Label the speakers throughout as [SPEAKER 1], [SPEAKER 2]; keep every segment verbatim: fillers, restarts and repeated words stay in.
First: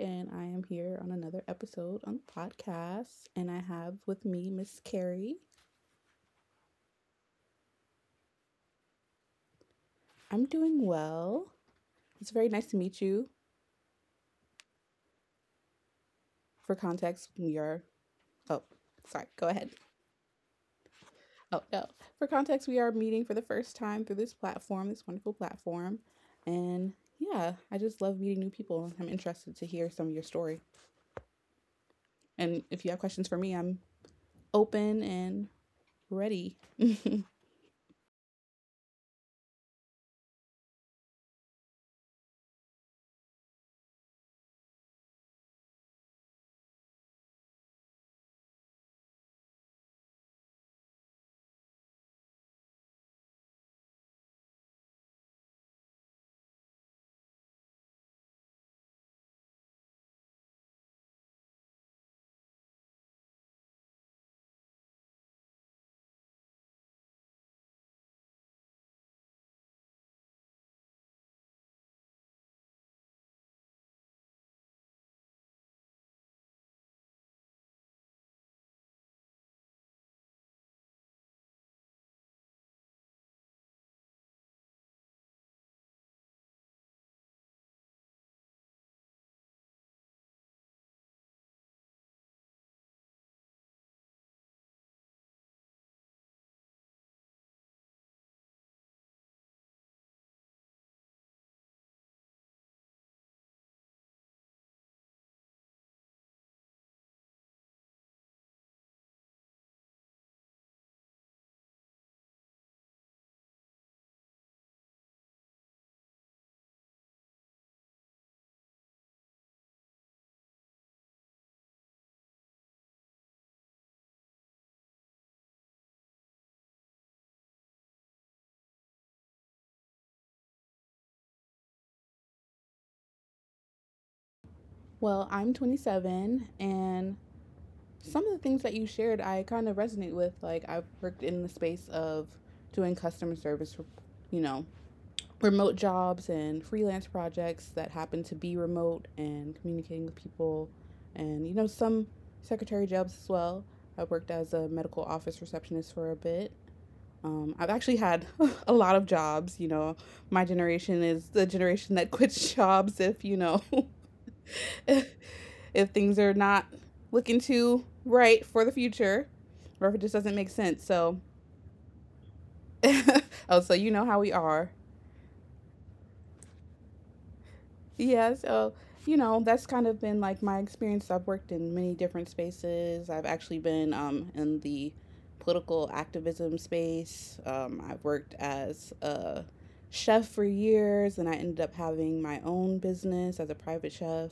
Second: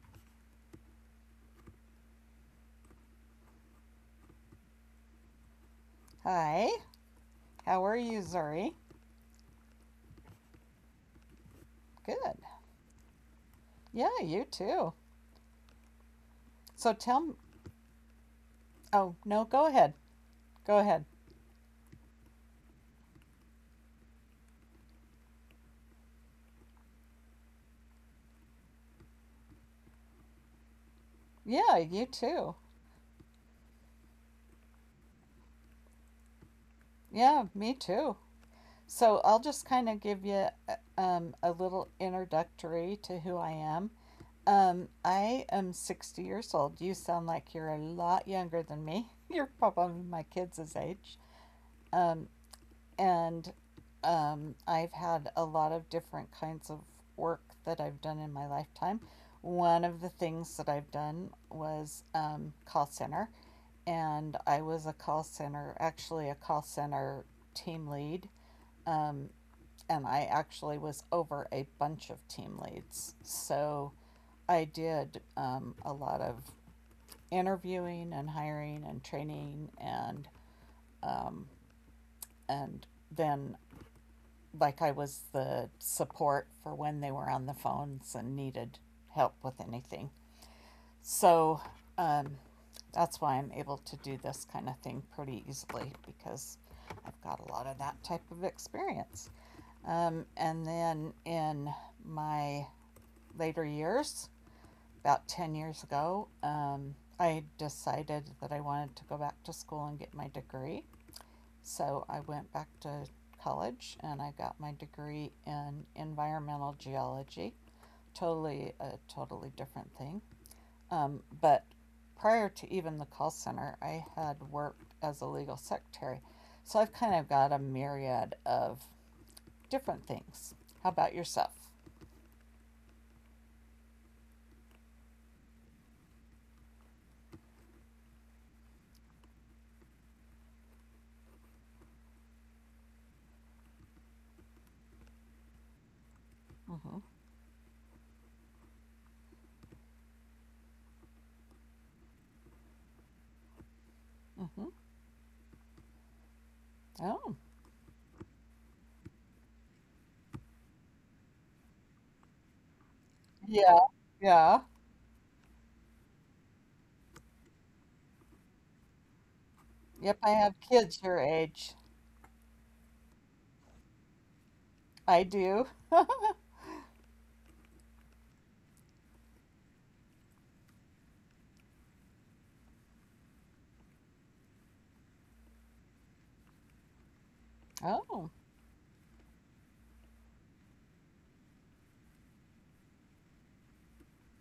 [SPEAKER 1] and I am here on another episode on the podcast. And I have with me Miss Carrie.
[SPEAKER 2] Hi, how are you, Zuri?
[SPEAKER 1] I'm doing well. It's
[SPEAKER 2] Good.
[SPEAKER 1] very nice to meet you.
[SPEAKER 2] Yeah, you too.
[SPEAKER 1] For
[SPEAKER 2] So tell
[SPEAKER 1] context,
[SPEAKER 2] me.
[SPEAKER 1] we are. Oh,
[SPEAKER 2] Oh,
[SPEAKER 1] sorry.
[SPEAKER 2] no,
[SPEAKER 1] Go
[SPEAKER 2] go
[SPEAKER 1] ahead.
[SPEAKER 2] ahead. Go ahead.
[SPEAKER 1] Oh, no. For context, we are meeting for the first time through this platform, this wonderful platform. And yeah, I just love meeting new people. I'm interested to hear some of your story.
[SPEAKER 2] Yeah, you too.
[SPEAKER 1] And if you have questions for me, I'm open and ready.
[SPEAKER 2] Yeah, me too. So I'll just kind of give you uh, um, a little introductory to who I am. Um, I am sixty years old. You sound like you're a lot younger than me. You're probably my kids' age. Um, and um, I've had a lot of different kinds of work that I've done in my lifetime. One of the things that I've done was um, call center, and I was a call center, actually, a call center team lead. Um, and I actually was over a bunch of team leads. So I did um, a lot of interviewing and hiring and training and um, and then like I was the support for when they were on the phones and needed help with anything. So um, that's why I'm able to do this kind of thing pretty easily because I've got a lot of that type of experience. Um, and then in my later years, about ten years ago, um, I decided that I wanted to go back to school and get my degree. So I went back to college and I got my degree in environmental geology. Totally. A totally different thing. Um, but prior to even the call center, I had worked as a legal secretary. So I've kind of got a myriad of different things. How about yourself?
[SPEAKER 1] Well, I'm twenty-seven, and some of the things that you shared, I kind of resonate with. Like, I've worked in the space of doing customer service, for, you know, remote jobs and
[SPEAKER 2] Mm-hmm.
[SPEAKER 1] freelance projects that happen to be remote and communicating with people, and, you know, some secretary jobs as well. I worked as
[SPEAKER 2] Mm-hmm.
[SPEAKER 1] a medical office receptionist for a bit.
[SPEAKER 2] Oh,
[SPEAKER 1] Um, I've actually had a lot of jobs. You know, my generation is the generation that quits jobs if, you know,
[SPEAKER 2] yeah. Yeah.
[SPEAKER 1] if things are not looking too right for the future or if it
[SPEAKER 2] Yep.
[SPEAKER 1] just
[SPEAKER 2] I
[SPEAKER 1] doesn't make
[SPEAKER 2] have
[SPEAKER 1] sense.
[SPEAKER 2] kids your
[SPEAKER 1] So,
[SPEAKER 2] age.
[SPEAKER 1] oh, so you know how we are.
[SPEAKER 2] I do.
[SPEAKER 1] Yeah, so, you know, that's kind of been like my experience. I've worked in many different spaces. I've actually been um, in the political activism space. Um, I've
[SPEAKER 2] Oh,
[SPEAKER 1] worked as a chef for years and I ended up having my own business as a private chef.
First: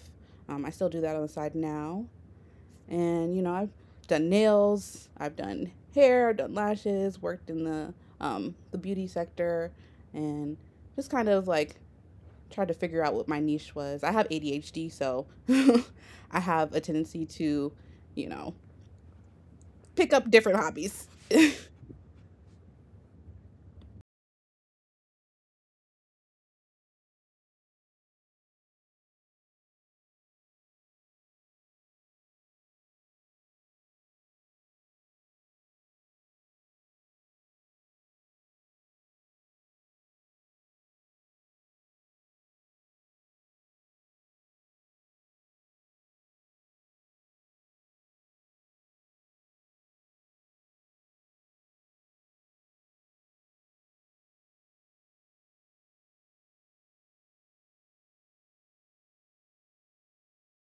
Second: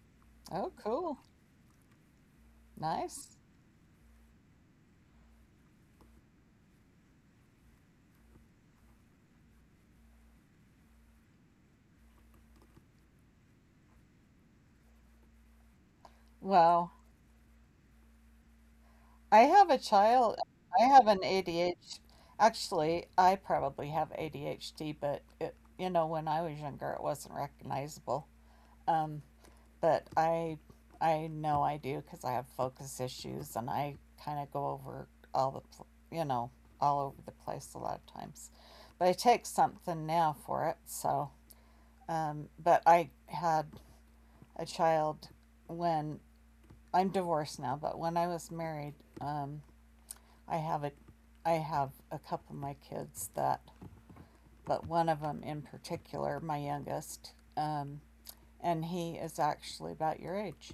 [SPEAKER 1] Um, I
[SPEAKER 2] oh,
[SPEAKER 1] still do that
[SPEAKER 2] cool.
[SPEAKER 1] on the side now. And
[SPEAKER 2] Nice.
[SPEAKER 1] you know I've done nails, I've done hair, I've done lashes, worked in the um, the beauty sector, and just kind of like tried to figure out what my niche was. I have A D H D, so I have a
[SPEAKER 2] Wow.
[SPEAKER 1] tendency to, you know,
[SPEAKER 2] I have a
[SPEAKER 1] pick up
[SPEAKER 2] child.
[SPEAKER 1] different
[SPEAKER 2] I have
[SPEAKER 1] hobbies.
[SPEAKER 2] an A D H D. Actually, I probably have A D H D, but it, you know, when I was younger, it wasn't recognizable. Um, but I, I know I do because I have focus issues, and I kind of go over all the, pl- you know, all over the place a lot of times. But I take something now for it. So, um, but I had a child when, I'm divorced now, but when I was married, um, I have a, I have a couple of my kids that, but one of them in particular, my youngest, um, and he is actually about your age,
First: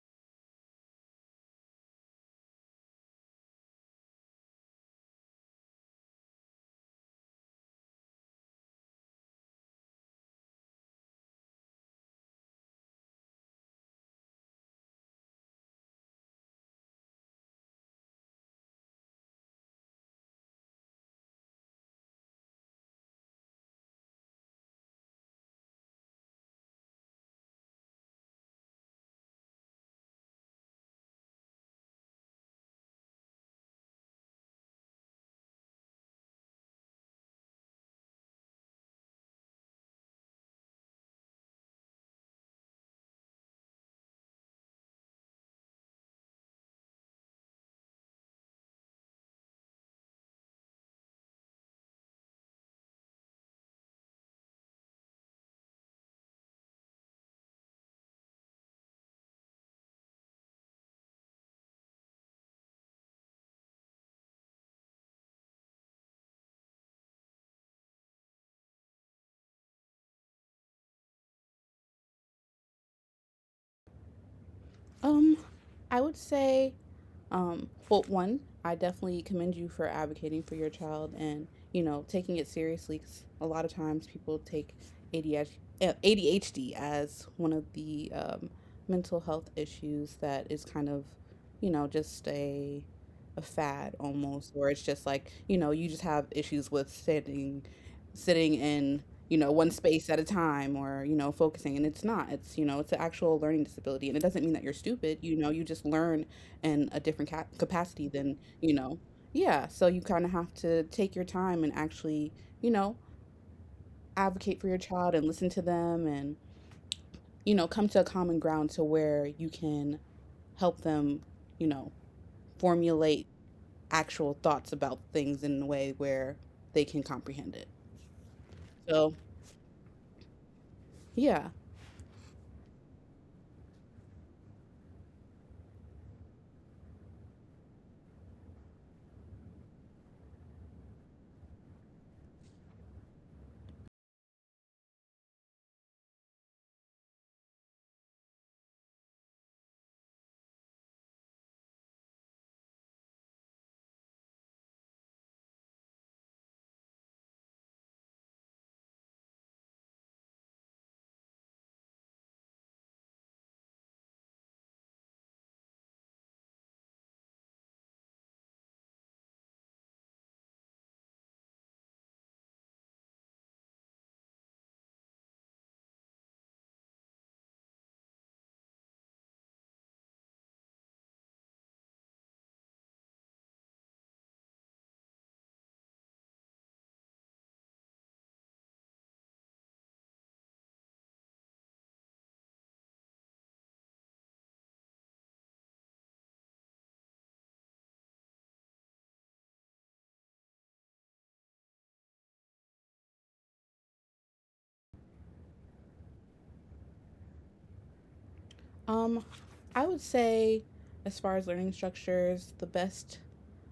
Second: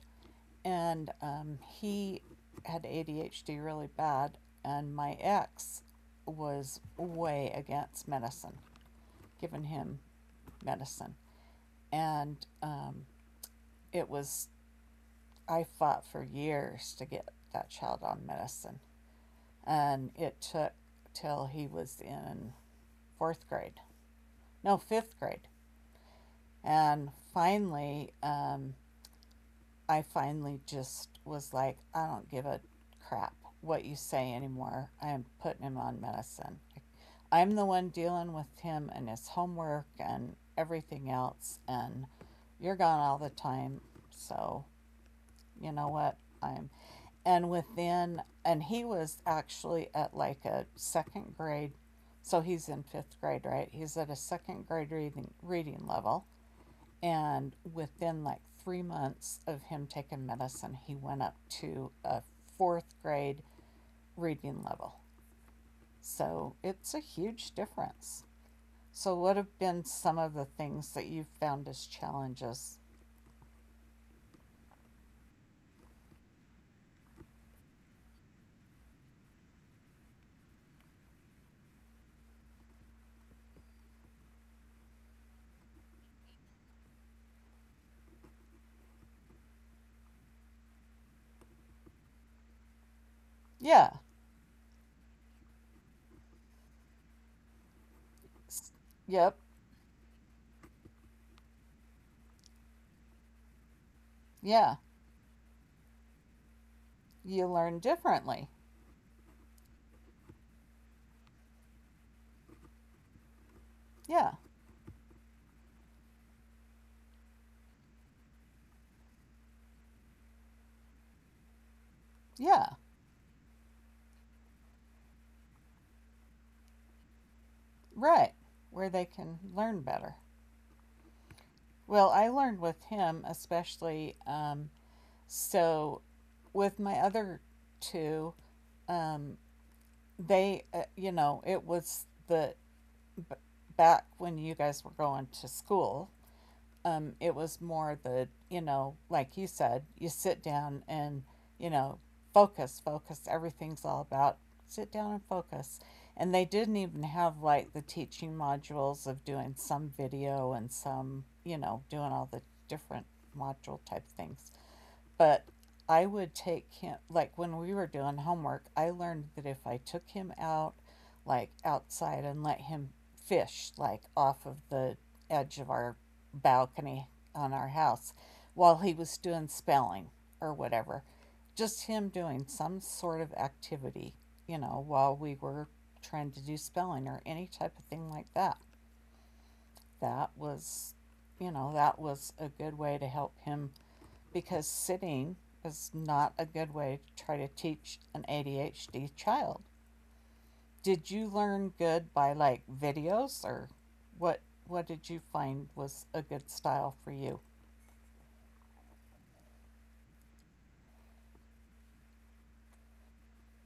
[SPEAKER 2] and um, he had A D H D really bad, and my ex was way against medicine, giving him medicine, and um, it was I fought for years to get that child on medicine. And it took till he was in fourth grade, no, fifth grade. And finally, um, I finally just was like, I don't give a crap what you say anymore. I am putting him on medicine. I'm the one dealing with him and his homework and everything else, and you're gone all the time. So you know what? I'm and within and he was actually at like a second grade, so he's in fifth grade, right? He's at a second grade reading reading level, and within like three months of him taking medicine, he went up to a fourth grade reading level. So it's a huge difference. So what have been some of the things that you've found as challenges?
[SPEAKER 1] um, I would say. Um, well, one, I definitely commend you for advocating for your child and, you know, taking it seriously 'cause a lot of times people take A D H D, uh, as one of the um, mental health issues that is kind of, you know, just a a
[SPEAKER 2] Yeah.
[SPEAKER 1] fad almost, or it's just like, you know, you just have issues with sitting sitting in, you
[SPEAKER 2] Yep.
[SPEAKER 1] know, one space at a time or, you know, focusing. And it's not. It's, you know, it's an actual learning disability. And it doesn't mean that you're
[SPEAKER 2] Yeah.
[SPEAKER 1] stupid. You know, you just learn in a different
[SPEAKER 2] You
[SPEAKER 1] cap-
[SPEAKER 2] learn
[SPEAKER 1] capacity than
[SPEAKER 2] differently.
[SPEAKER 1] you know. Yeah, so you kind of have to take your time and actually, you know,
[SPEAKER 2] Yeah,
[SPEAKER 1] advocate for your child and listen to them and, you know, come to a common ground to where you can help them, you know,
[SPEAKER 2] yeah,
[SPEAKER 1] formulate actual thoughts about things in a way where they can comprehend it.
[SPEAKER 2] right. Where they
[SPEAKER 1] So
[SPEAKER 2] can learn better.
[SPEAKER 1] yeah.
[SPEAKER 2] Well, I learned with him, especially. Um, so, with my other two, um, they, uh, you know, it was the b- back when you guys were going to school. Um, it was more the, you know, like you said, you sit down and, you know, focus, focus. Everything's all about sit down and focus. And they didn't even have like the teaching modules of doing some video and some, you know, doing all the different module type things. But I would take him, like when we were doing homework, I learned that if I took him out, like outside, and let him fish, like off of the edge of our balcony on our house while he was doing spelling or whatever, just him doing some sort of activity, you know, while we were trying to do spelling or any type of thing like that, that was, you know, that was a good way to help him because sitting is not a good way to try to teach an A D H D child. Did you learn good by like videos or what what did you find was a good style for you?
[SPEAKER 1] Um, I would say, as far as learning structures, the best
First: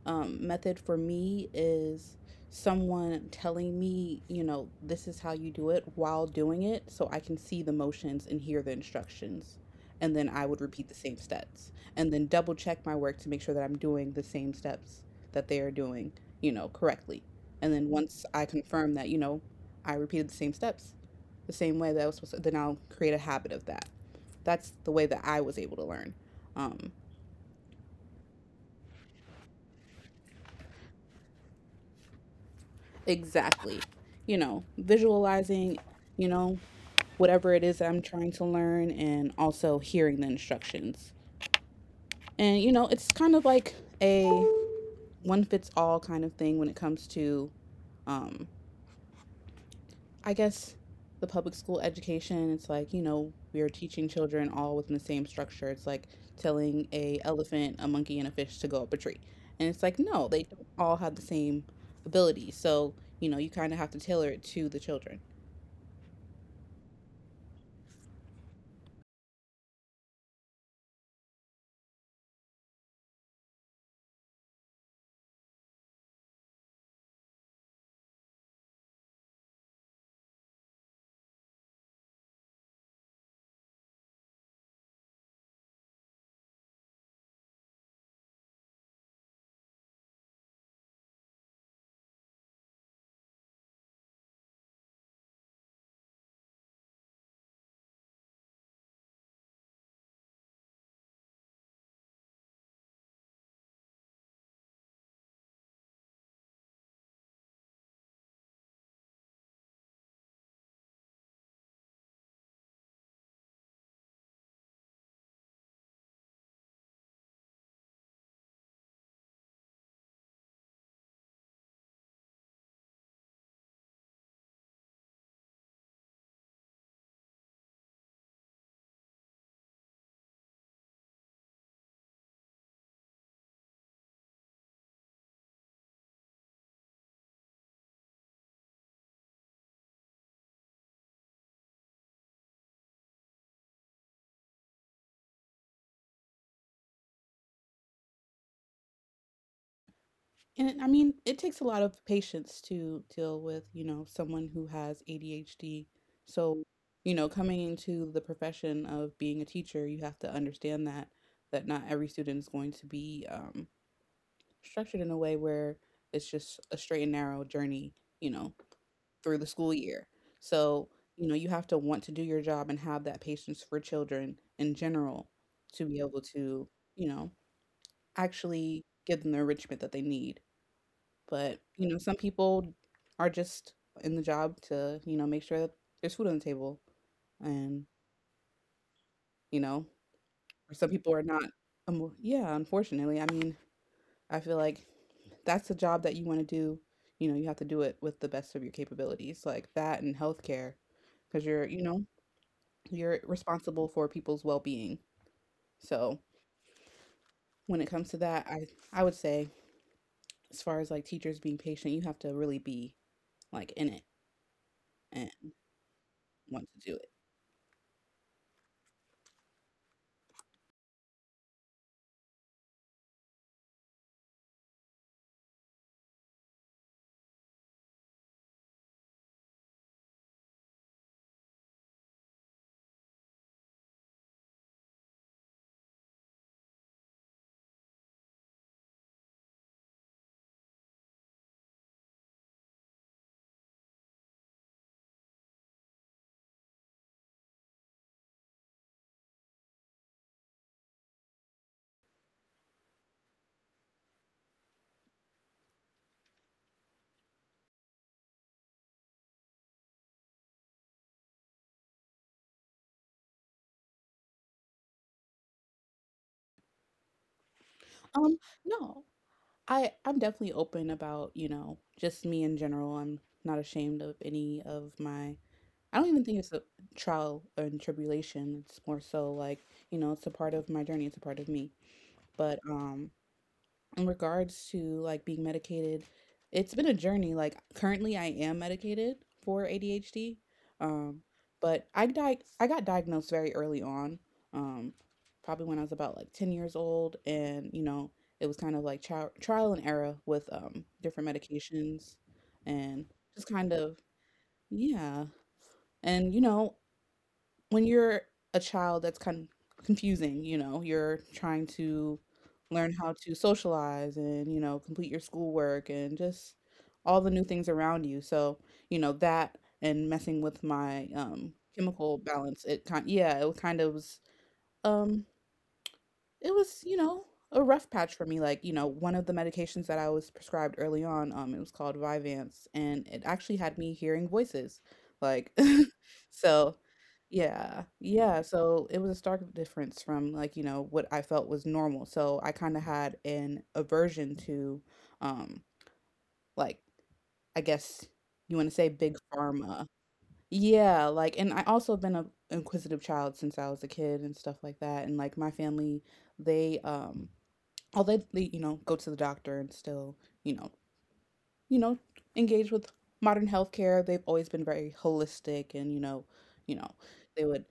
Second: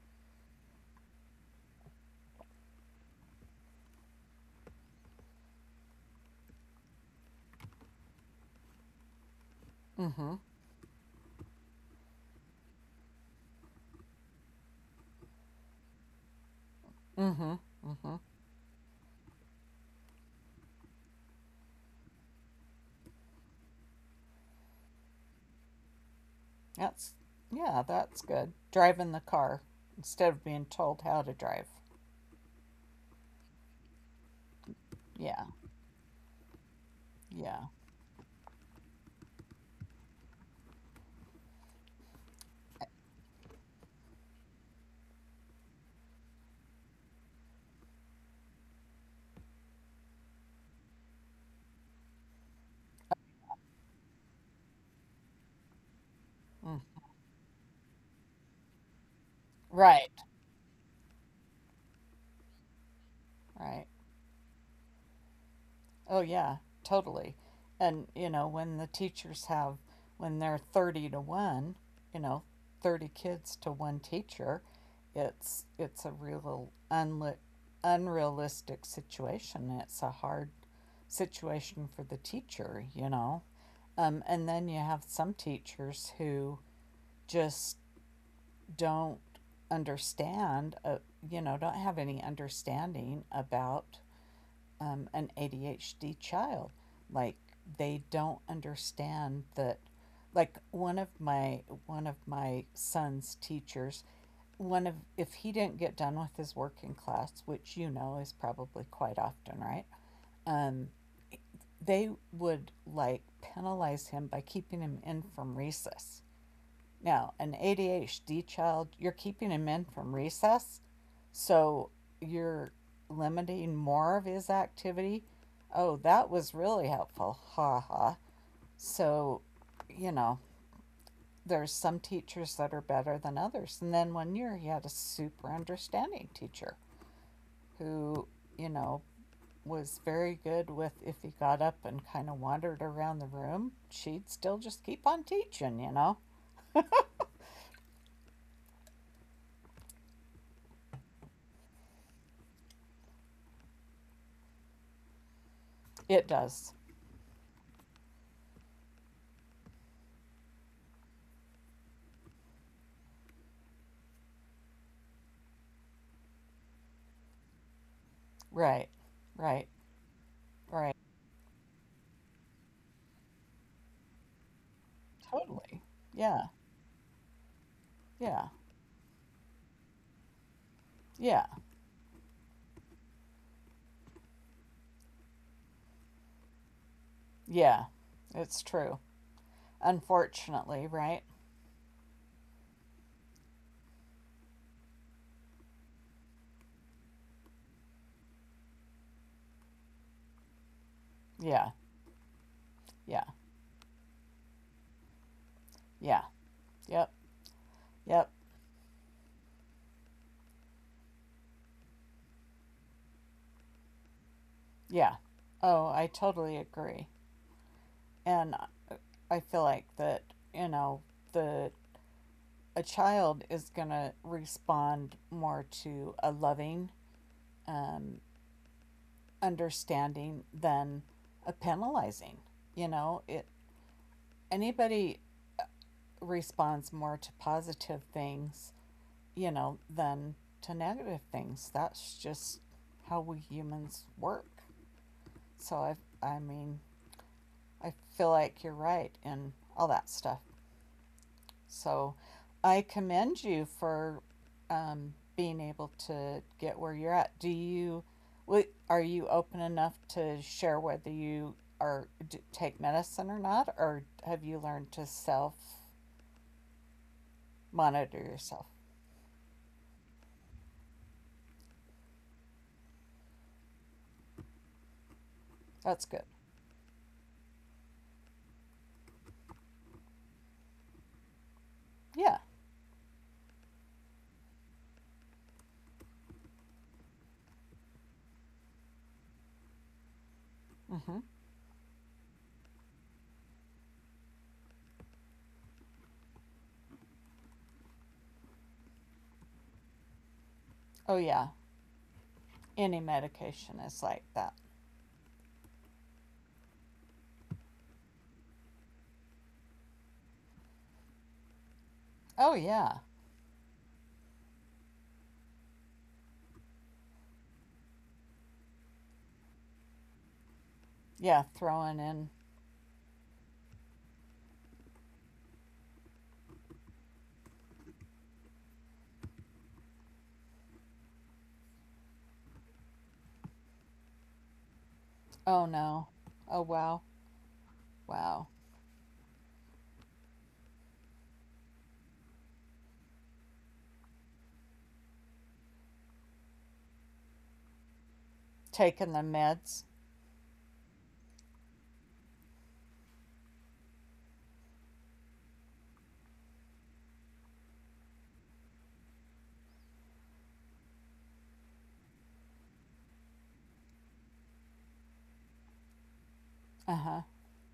[SPEAKER 1] um, method for me is someone telling me, you know, this is how you do it while doing it, so I can see the motions and hear the instructions. And then
[SPEAKER 2] Mhm.
[SPEAKER 1] I would repeat the same steps and then double check my work to make sure that I'm doing the same steps that they are doing, you know, correctly.
[SPEAKER 2] Mhm.
[SPEAKER 1] And then
[SPEAKER 2] Mhm.
[SPEAKER 1] once I confirm that, you know, I repeated the same steps the same way that I was supposed to, then I'll create a habit of that. That's the way that I was able to learn. Um,
[SPEAKER 2] That's Yeah, that's good. Driving the car instead of being told how to drive.
[SPEAKER 1] exactly. You know,
[SPEAKER 2] Yeah.
[SPEAKER 1] visualizing, you know, whatever
[SPEAKER 2] Yeah.
[SPEAKER 1] it is that I'm trying to learn and also hearing the instructions. And, you know, it's kind of like a one fits all kind of thing when it comes to um, I guess the public school education. It's like, you know, we are teaching children all within the same structure. It's like
[SPEAKER 2] Mm.
[SPEAKER 1] telling a elephant, a monkey, and a fish to go up a tree. And it's like,
[SPEAKER 2] Right.
[SPEAKER 1] no, they don't all have the same ability. So, you know, you kind
[SPEAKER 2] Right.
[SPEAKER 1] of have to tailor it to the children.
[SPEAKER 2] Oh, yeah, totally. And, you know, when the teachers have, when they're thirty to one, you know, thirty kids to one teacher, it's it's a real unlit, unrealistic situation. It's a hard situation for the teacher, you know. Um, and then you have some teachers who just don't understand, uh, you know, don't have any understanding about um, an A D H D child. Like they don't understand that. Like one of my one of my son's teachers, one of if he didn't get done with his work in class, which you know is probably quite often, right? Um, they would like penalize him by keeping him in from recess. Now, an A D H D child, you're keeping him in from recess, so you're limiting more of his activity. Oh, that was really helpful. Ha ha. So, you know, there's some teachers that are better than others. And then one year he had a super understanding teacher who, you know, was very good with if he got up and kind of wandered around the room, she'd still just keep on teaching, you know?
[SPEAKER 1] And it- I mean, it takes a lot of patience to deal with, you know, someone who has A D H D.
[SPEAKER 2] It does.
[SPEAKER 1] So, you know, coming into the profession of being a teacher, you have to understand that that not every student is going to be um, structured in a way where it's just a straight and narrow journey, you know,
[SPEAKER 2] Right.
[SPEAKER 1] through the
[SPEAKER 2] Right.
[SPEAKER 1] school year.
[SPEAKER 2] Right.
[SPEAKER 1] So, you know, you have to want to do your job and have that patience for children in general
[SPEAKER 2] Totally.
[SPEAKER 1] to be
[SPEAKER 2] Yeah.
[SPEAKER 1] able to, you know,
[SPEAKER 2] Yeah.
[SPEAKER 1] actually give them the enrichment that they need.
[SPEAKER 2] Yeah.
[SPEAKER 1] But, you know, some people are just in the job to, you know, make sure that there's food on the table.
[SPEAKER 2] Yeah.
[SPEAKER 1] And,
[SPEAKER 2] It's true.
[SPEAKER 1] you know,
[SPEAKER 2] Unfortunately,
[SPEAKER 1] some
[SPEAKER 2] right?
[SPEAKER 1] people are not, um, yeah, unfortunately. I mean, I feel like that's a job that you want to do. You know, you have to do it with the best of your capabilities, like that and healthcare, because
[SPEAKER 2] Yeah.
[SPEAKER 1] you're, you know,
[SPEAKER 2] Yeah.
[SPEAKER 1] you're responsible for people's well-being.
[SPEAKER 2] Yeah.
[SPEAKER 1] So
[SPEAKER 2] Yep.
[SPEAKER 1] when it comes to
[SPEAKER 2] Yep.
[SPEAKER 1] that, I I would say, as far as like teachers being patient, you have to really be like in it
[SPEAKER 2] Yeah.
[SPEAKER 1] and
[SPEAKER 2] Oh, I totally
[SPEAKER 1] want to do
[SPEAKER 2] agree.
[SPEAKER 1] it.
[SPEAKER 2] And I I feel like that, you know, the a child is going to respond more to a loving, um, understanding than a penalizing. You know, it anybody responds more to positive things, you know, than to negative things. That's just how we humans work. So I I mean, I feel like you're right in all that stuff. So I commend you for um, being able to get where you're at. Do you wi- are you open enough to share whether you are take medicine or not, or have you learned to self monitor
[SPEAKER 1] Um,
[SPEAKER 2] yourself?
[SPEAKER 1] no, I I'm definitely open about, you know, just me in general. I'm not ashamed of any of my. I
[SPEAKER 2] That's
[SPEAKER 1] don't
[SPEAKER 2] good.
[SPEAKER 1] even think it's a trial and tribulation. It's more so like, you know, it's a part of my journey, it's a part of me.
[SPEAKER 2] Yeah.
[SPEAKER 1] But um in regards to like being medicated, it's been a journey. Like currently I am medicated for A D H D.
[SPEAKER 2] Mm-hmm.
[SPEAKER 1] Um but I di- I got diagnosed very early on. Um probably when I was about like ten years old and, you know, it was kind of like tri- trial and error with um
[SPEAKER 2] Oh,
[SPEAKER 1] different
[SPEAKER 2] yeah.
[SPEAKER 1] medications
[SPEAKER 2] Any
[SPEAKER 1] and just kind
[SPEAKER 2] medication
[SPEAKER 1] of
[SPEAKER 2] is like that.
[SPEAKER 1] yeah. And you know, when you're a child, that's kind of confusing. You know, you're trying to
[SPEAKER 2] Oh,
[SPEAKER 1] learn
[SPEAKER 2] yeah.
[SPEAKER 1] how to socialize and, you know, complete your schoolwork and just all the new things around you. So, you know, that and messing with my
[SPEAKER 2] Yeah,
[SPEAKER 1] um,
[SPEAKER 2] throwing
[SPEAKER 1] chemical
[SPEAKER 2] in,
[SPEAKER 1] balance, it kind yeah, it was kind of was um, it was, you know, a rough patch for me. Like, you know, one of the medications that I was prescribed early on, um, it was called Vyvanse, and it actually had me hearing voices. Like,
[SPEAKER 2] oh no, oh
[SPEAKER 1] so
[SPEAKER 2] wow,
[SPEAKER 1] yeah, yeah.
[SPEAKER 2] wow.
[SPEAKER 1] So it was a stark difference from like, you know, what I felt was normal. So I kind of had an aversion to, um, like, I guess you want to say
[SPEAKER 2] Taking
[SPEAKER 1] big
[SPEAKER 2] the meds.
[SPEAKER 1] pharma. Yeah, like, and I also been a inquisitive child since I was a kid and stuff like that. And like my family, they um although they, you know, go to the doctor and still, you know you know, engage with modern healthcare, they've always been very holistic. And, you know you know,
[SPEAKER 2] Uh huh.
[SPEAKER 1] they would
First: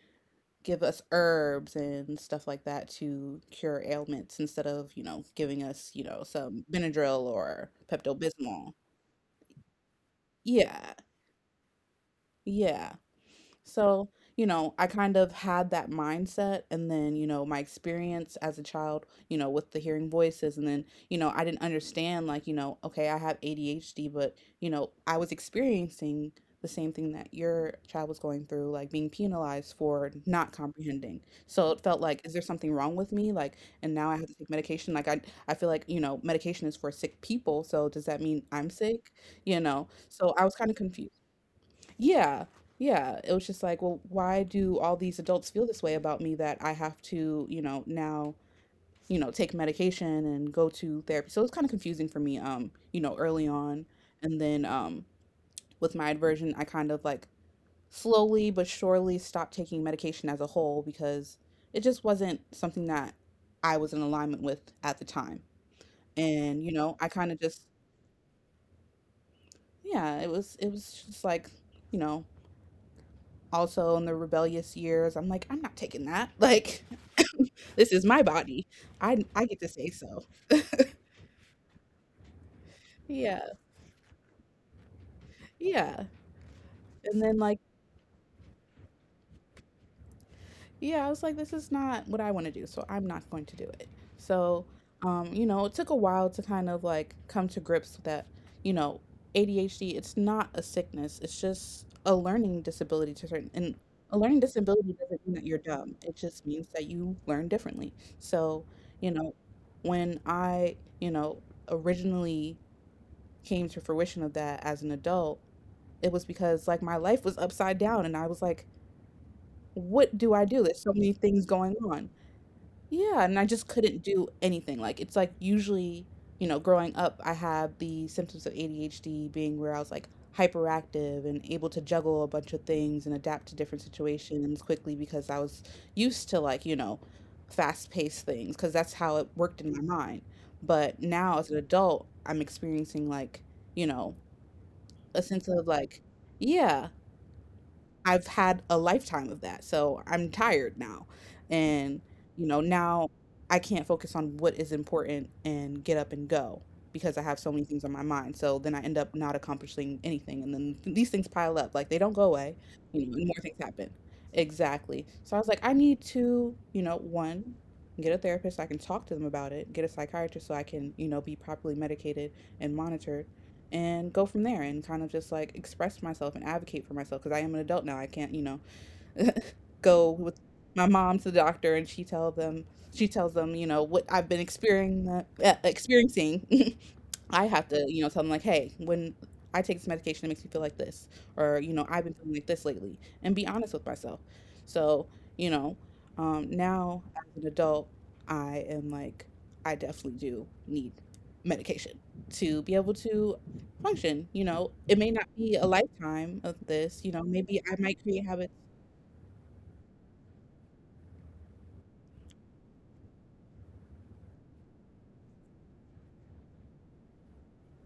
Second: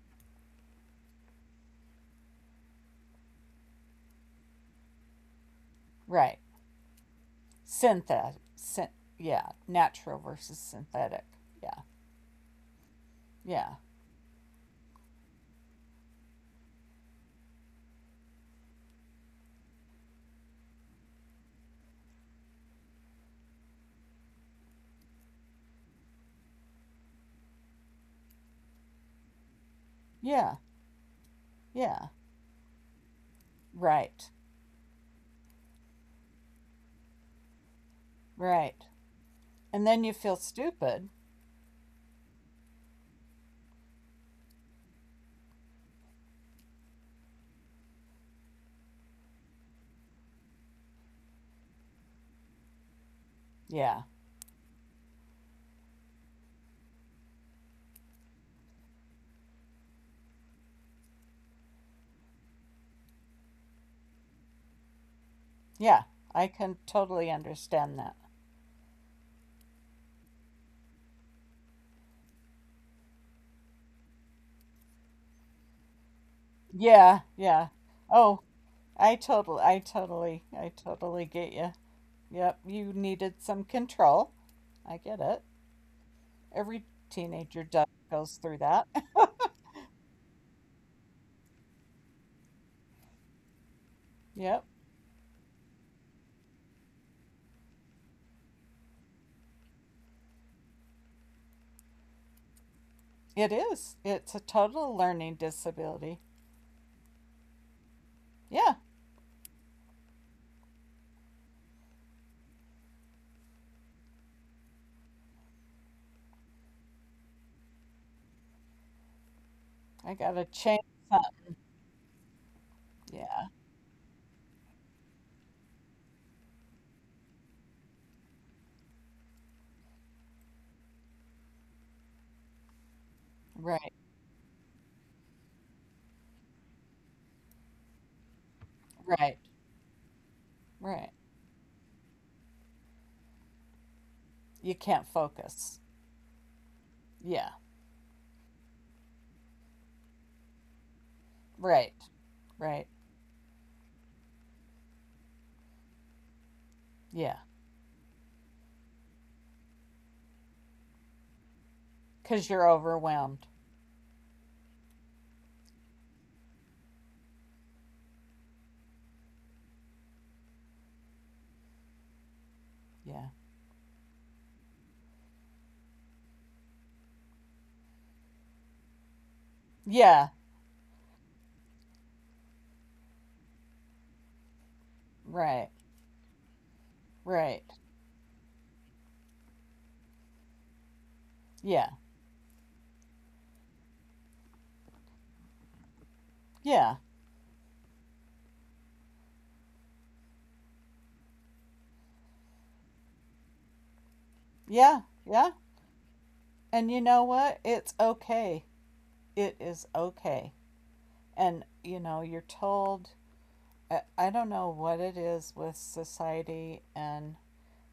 [SPEAKER 1] give us herbs and stuff like that to cure ailments instead of, you know, giving us, you know,
[SPEAKER 2] Right.
[SPEAKER 1] some benadryl or
[SPEAKER 2] Synthetic.
[SPEAKER 1] pepto-bismol.
[SPEAKER 2] Syn- yeah. Natural versus
[SPEAKER 1] Yeah,
[SPEAKER 2] synthetic. Yeah.
[SPEAKER 1] yeah.
[SPEAKER 2] Yeah.
[SPEAKER 1] So, you know, I kind of had that mindset. And then, you know, my experience as a child, you know, with the hearing voices. And then, you know, I didn't understand, like, you know, okay, I have A D H D, but, you know, I was experiencing the same thing that your child was going through, like being penalized for not
[SPEAKER 2] Yeah.
[SPEAKER 1] comprehending. So it felt
[SPEAKER 2] Yeah.
[SPEAKER 1] like, is there something wrong with me? Like, and now I have
[SPEAKER 2] Right.
[SPEAKER 1] to take medication. Like, I, I feel like, you know, medication is for sick people. So does that mean I'm
[SPEAKER 2] Right.
[SPEAKER 1] sick? You
[SPEAKER 2] And
[SPEAKER 1] know?
[SPEAKER 2] then you
[SPEAKER 1] So
[SPEAKER 2] feel
[SPEAKER 1] I was kind of
[SPEAKER 2] stupid.
[SPEAKER 1] confused. Yeah. Yeah. It was just like, well, why do all these adults feel this way about me that I have to, you know, now, you know, take medication and go to therapy. So it was kind of confusing for me, um, you know, early on.
[SPEAKER 2] Yeah.
[SPEAKER 1] And then um with my adversion, I kind of like slowly but surely stopped taking medication as a whole because it just wasn't something that I was in alignment with at the time.
[SPEAKER 2] Yeah. I
[SPEAKER 1] And, you
[SPEAKER 2] can
[SPEAKER 1] know, I
[SPEAKER 2] totally
[SPEAKER 1] kind of just
[SPEAKER 2] understand that.
[SPEAKER 1] yeah, it was it was just like, you know, also in the rebellious years, I'm like, I'm not taking that. Like,
[SPEAKER 2] Yeah. Yeah.
[SPEAKER 1] this is my
[SPEAKER 2] Oh,
[SPEAKER 1] body.
[SPEAKER 2] I
[SPEAKER 1] I I get
[SPEAKER 2] totally,
[SPEAKER 1] to
[SPEAKER 2] I
[SPEAKER 1] say so.
[SPEAKER 2] totally, I totally get you. Yep, you needed
[SPEAKER 1] Yeah,
[SPEAKER 2] some control. I get it.
[SPEAKER 1] yeah.
[SPEAKER 2] Every
[SPEAKER 1] And then like
[SPEAKER 2] teenager does, goes through that.
[SPEAKER 1] yeah, I was like, this is not what I want to do, so I'm not going to do it. So,
[SPEAKER 2] Yep,
[SPEAKER 1] um, you know, it took a while to kind of like come to grips with that, you know, A D H D, it's not a sickness, it's just a learning disability to certain
[SPEAKER 2] it
[SPEAKER 1] and
[SPEAKER 2] is.
[SPEAKER 1] a
[SPEAKER 2] It's
[SPEAKER 1] learning
[SPEAKER 2] a
[SPEAKER 1] disability
[SPEAKER 2] total
[SPEAKER 1] doesn't
[SPEAKER 2] learning
[SPEAKER 1] mean that you're dumb. It
[SPEAKER 2] disability.
[SPEAKER 1] just means that you learn differently. So,
[SPEAKER 2] Yeah,
[SPEAKER 1] you know, when I, you know, originally came to fruition of that as an adult, it was because like my life was upside down and I was like
[SPEAKER 2] I
[SPEAKER 1] what do
[SPEAKER 2] gotta
[SPEAKER 1] I do?
[SPEAKER 2] change
[SPEAKER 1] There's so many
[SPEAKER 2] up.
[SPEAKER 1] things going on. Yeah, and
[SPEAKER 2] Yeah,
[SPEAKER 1] I just couldn't do anything. Like it's like usually, you know, growing up, I have the symptoms of A D H D being where I was like hyperactive and able to juggle a bunch of things and adapt to different
[SPEAKER 2] right,
[SPEAKER 1] situations quickly because I was used to like, you know, fast-paced things because that's how it
[SPEAKER 2] right,
[SPEAKER 1] worked in my mind. But
[SPEAKER 2] right.
[SPEAKER 1] now as an adult, I'm experiencing like, you know,
[SPEAKER 2] You can't
[SPEAKER 1] a sense of
[SPEAKER 2] focus.
[SPEAKER 1] like, yeah,
[SPEAKER 2] Yeah,
[SPEAKER 1] I've had a lifetime of that. So I'm tired now.
[SPEAKER 2] right,
[SPEAKER 1] And, you know,
[SPEAKER 2] right.
[SPEAKER 1] Now I can't focus on what is important and get up and go because I
[SPEAKER 2] Yeah,
[SPEAKER 1] have so many things on my mind. So then I end up not accomplishing anything. And then these things pile up. Like they don't go
[SPEAKER 2] because
[SPEAKER 1] away,
[SPEAKER 2] you're
[SPEAKER 1] you know, and more
[SPEAKER 2] overwhelmed.
[SPEAKER 1] things happen. Exactly. So I was like, I need to, you know, one, get a therapist, so I can talk to them about it, get a psychiatrist so I can, you know, be properly medicated and
[SPEAKER 2] Yeah,
[SPEAKER 1] monitored and go from there and kind of just like express myself and advocate for myself because I am an adult now. I can't, you know, go
[SPEAKER 2] yeah,
[SPEAKER 1] with my mom to the doctor and she tell them she tells them, you know, what I've been experiencing, uh,
[SPEAKER 2] right,
[SPEAKER 1] experiencing I
[SPEAKER 2] right.
[SPEAKER 1] have to, you know, tell them like, hey, when I take this medication, it makes me feel like this, or you
[SPEAKER 2] Yeah,
[SPEAKER 1] know, I've been feeling like this lately, and be honest with myself. So, you know, um,
[SPEAKER 2] yeah,
[SPEAKER 1] now as an adult, I am like, I definitely do need medication to be able to function. You know,
[SPEAKER 2] yeah,
[SPEAKER 1] it may not
[SPEAKER 2] yeah.
[SPEAKER 1] be a lifetime of
[SPEAKER 2] And you
[SPEAKER 1] this. You
[SPEAKER 2] know
[SPEAKER 1] know,
[SPEAKER 2] what?
[SPEAKER 1] maybe I
[SPEAKER 2] It's
[SPEAKER 1] might create habits.
[SPEAKER 2] okay. It is okay. And you know, you're told, I, I don't know what it is with society and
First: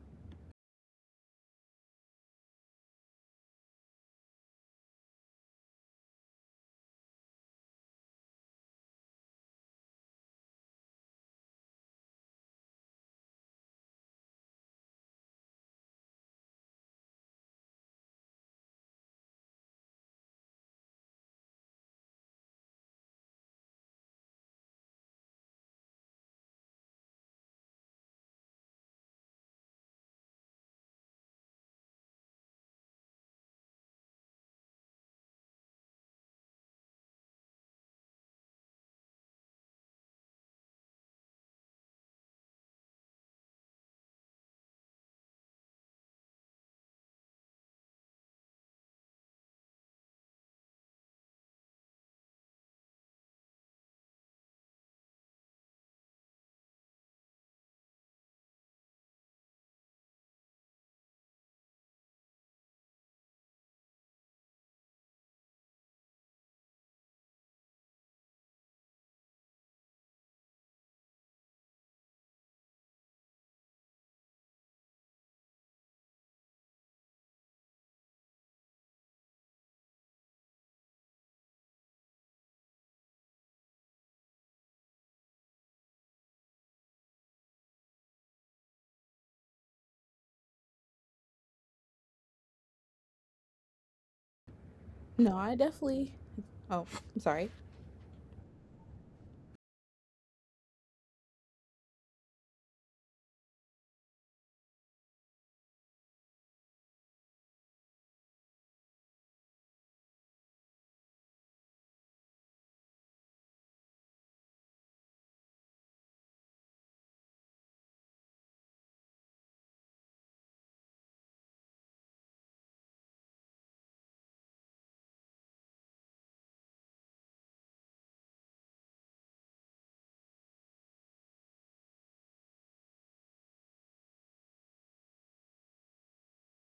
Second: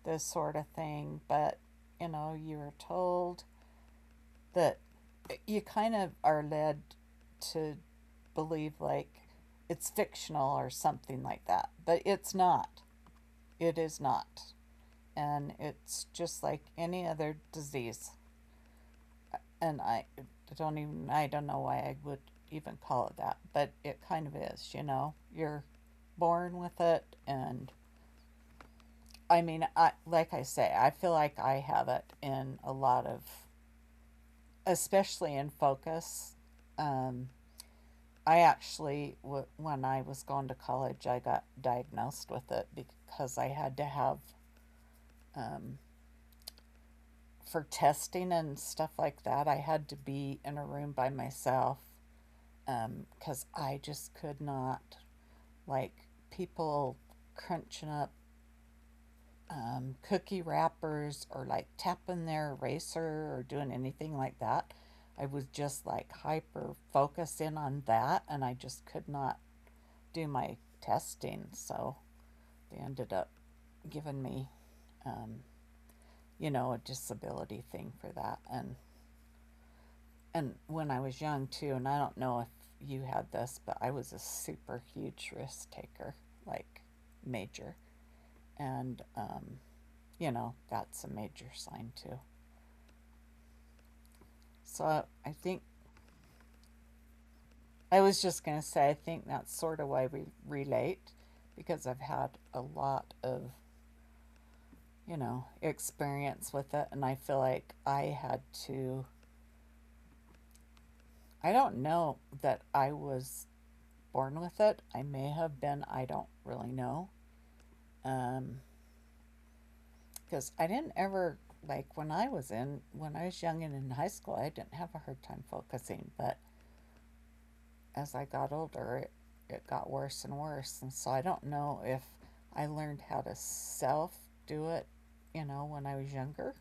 [SPEAKER 2] this sort of thing, but you know, you're told that you kind of are led to believe like it's fictional or something like that, but it's not. It is not. And it's just like any other disease. And I don't even, I don't know why I would even call it that, but it kind of is, you know. You're born with it. And I mean, I like I say, I feel like I have it in a lot of, especially in focus. Um I actually w- when I was going to college, I got diagnosed with it because I had to have, for testing and stuff like that, I had to be in a room by myself um, because I just could not, like people crunching up um, cookie wrappers or like tapping their eraser or doing anything like that. I was just like hyper focused in on that, and I just could not do my testing. So they ended up giving me, um, you know, a disability thing for that. And, and when I was young too, and I don't know if you had this, but I was a super huge risk taker, like major. And um, you know, that's a major sign too. So I
[SPEAKER 1] No, I
[SPEAKER 2] think,
[SPEAKER 1] definitely. Oh, I'm sorry.
[SPEAKER 2] I was just going to say, I think that's sort of why we relate because I've had a lot of, you know, experience with it. And I feel like I had to, I don't know that I was born with it. I may have been, I don't really know. Um, because I didn't ever, like when I was in, when I was young and in high school, I didn't have a hard time focusing, but as I got older, it, it got worse and worse. And so I don't know if I learned how to self do it, you know, when I was younger.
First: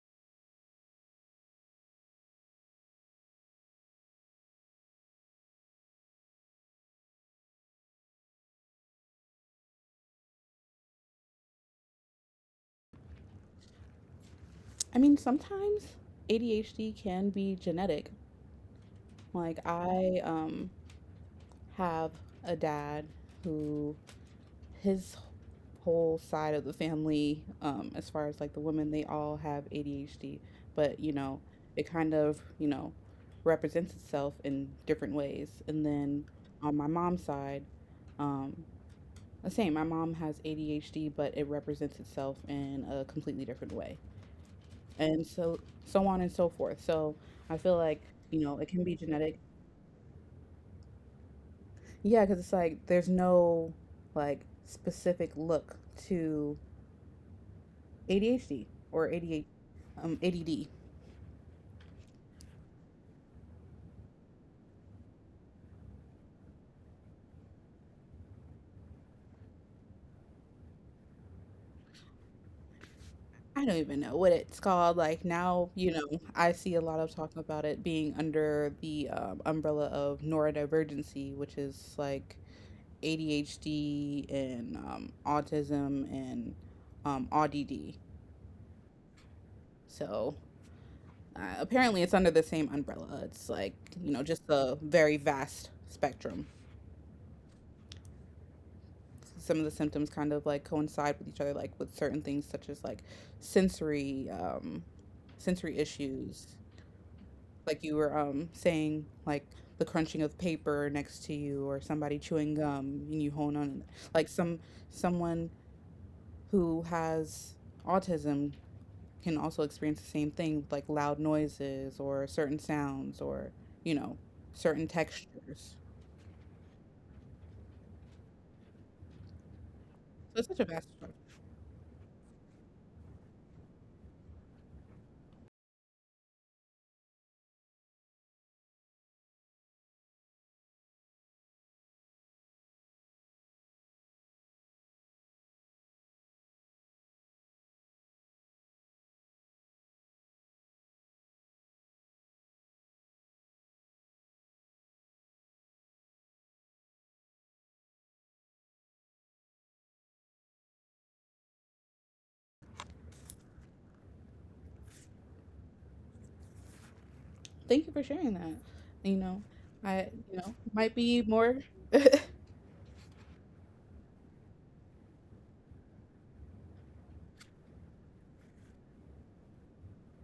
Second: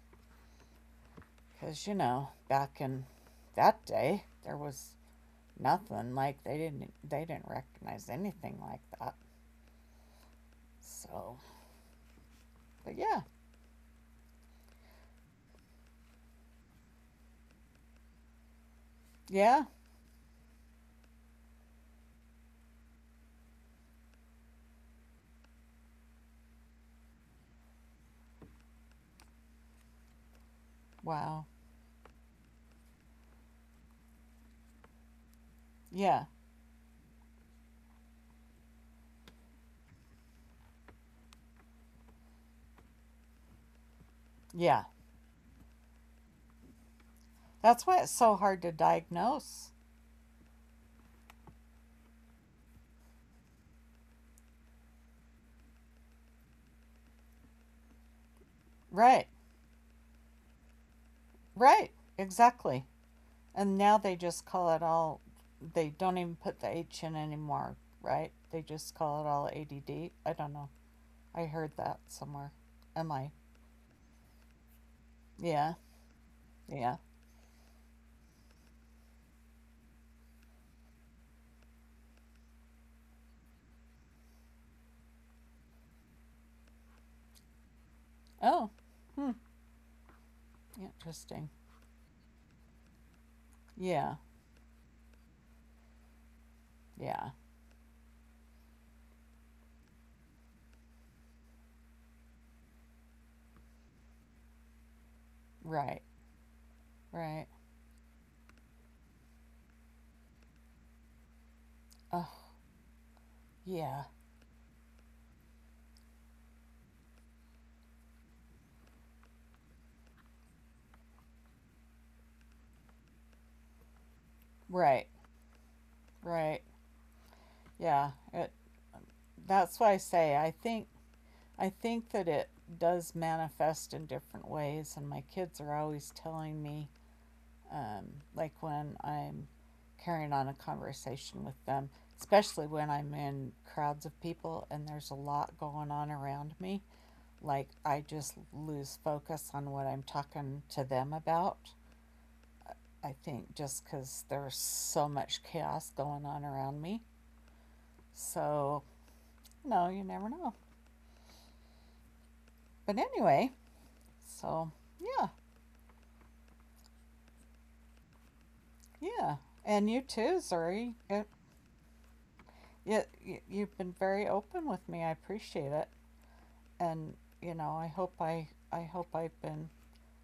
[SPEAKER 2] Because, you know, back in that day, there was nothing like they didn't they didn't recognize anything like that, so but yeah.
[SPEAKER 1] I mean, sometimes A D H D can be genetic. Like
[SPEAKER 2] Yeah.
[SPEAKER 1] I, um, have a dad who his whole side of the family, um, as far as like the women, they all have A D H D, but you know,
[SPEAKER 2] Wow.
[SPEAKER 1] it kind of, you know, represents itself in different ways. And then
[SPEAKER 2] Yeah.
[SPEAKER 1] on my mom's side, um, the same, my mom has A D H D, but it represents itself in a completely different way.
[SPEAKER 2] Yeah,
[SPEAKER 1] And so, so on and so forth. So I feel
[SPEAKER 2] that's why
[SPEAKER 1] like,
[SPEAKER 2] it's so
[SPEAKER 1] you know,
[SPEAKER 2] hard
[SPEAKER 1] it
[SPEAKER 2] to
[SPEAKER 1] can be genetic.
[SPEAKER 2] diagnose.
[SPEAKER 1] Yeah, because it's like there's no like specific look to A D H D or
[SPEAKER 2] Right.
[SPEAKER 1] A D H, um, A D D.
[SPEAKER 2] Right. Exactly. And now they just call it all, they don't even put the H in anymore, right? They just call it all A D D. I don't know. I heard that somewhere. Am I?
[SPEAKER 1] I don't even know what it's called. Like now,
[SPEAKER 2] Yeah.
[SPEAKER 1] you know, I see a
[SPEAKER 2] Yeah.
[SPEAKER 1] lot of talking about it being under the um, umbrella of neurodivergency, which is like A D H D and um, autism and um, A D D.
[SPEAKER 2] Oh, hmm.
[SPEAKER 1] So uh,
[SPEAKER 2] Interesting.
[SPEAKER 1] apparently, it's under the same umbrella. It's like you
[SPEAKER 2] Yeah.
[SPEAKER 1] know, just a very vast spectrum.
[SPEAKER 2] Yeah.
[SPEAKER 1] Some of the symptoms kind of like coincide with each other, like with certain things such as like sensory um, sensory
[SPEAKER 2] Right.
[SPEAKER 1] issues.
[SPEAKER 2] Right.
[SPEAKER 1] Like you were um, saying, like the crunching of paper next to you, or somebody
[SPEAKER 2] Oh,
[SPEAKER 1] chewing gum, and you hone on
[SPEAKER 2] yeah.
[SPEAKER 1] like some someone who has autism can also experience the same thing, like loud noises or certain sounds or you know certain
[SPEAKER 2] Right.
[SPEAKER 1] textures.
[SPEAKER 2] Right. Yeah. It, that's why I say
[SPEAKER 1] So it's
[SPEAKER 2] I
[SPEAKER 1] such a vast.
[SPEAKER 2] think I think that it does manifest in different ways, and my kids are always telling me, um, like when I'm carrying on a conversation with them, especially when I'm in crowds of people and there's a lot going on around me. Like I just lose focus on what I'm talking to them about. I think just because there's so much chaos going on around me. So, no, you never know. But anyway, so yeah,
[SPEAKER 1] Thank you for sharing that. You
[SPEAKER 2] yeah.
[SPEAKER 1] know,
[SPEAKER 2] And you
[SPEAKER 1] I you
[SPEAKER 2] too,
[SPEAKER 1] know
[SPEAKER 2] Zuri.
[SPEAKER 1] might be
[SPEAKER 2] It,
[SPEAKER 1] more.
[SPEAKER 2] it, you've been very open with me. I appreciate it. And you know, i hope i I hope I've been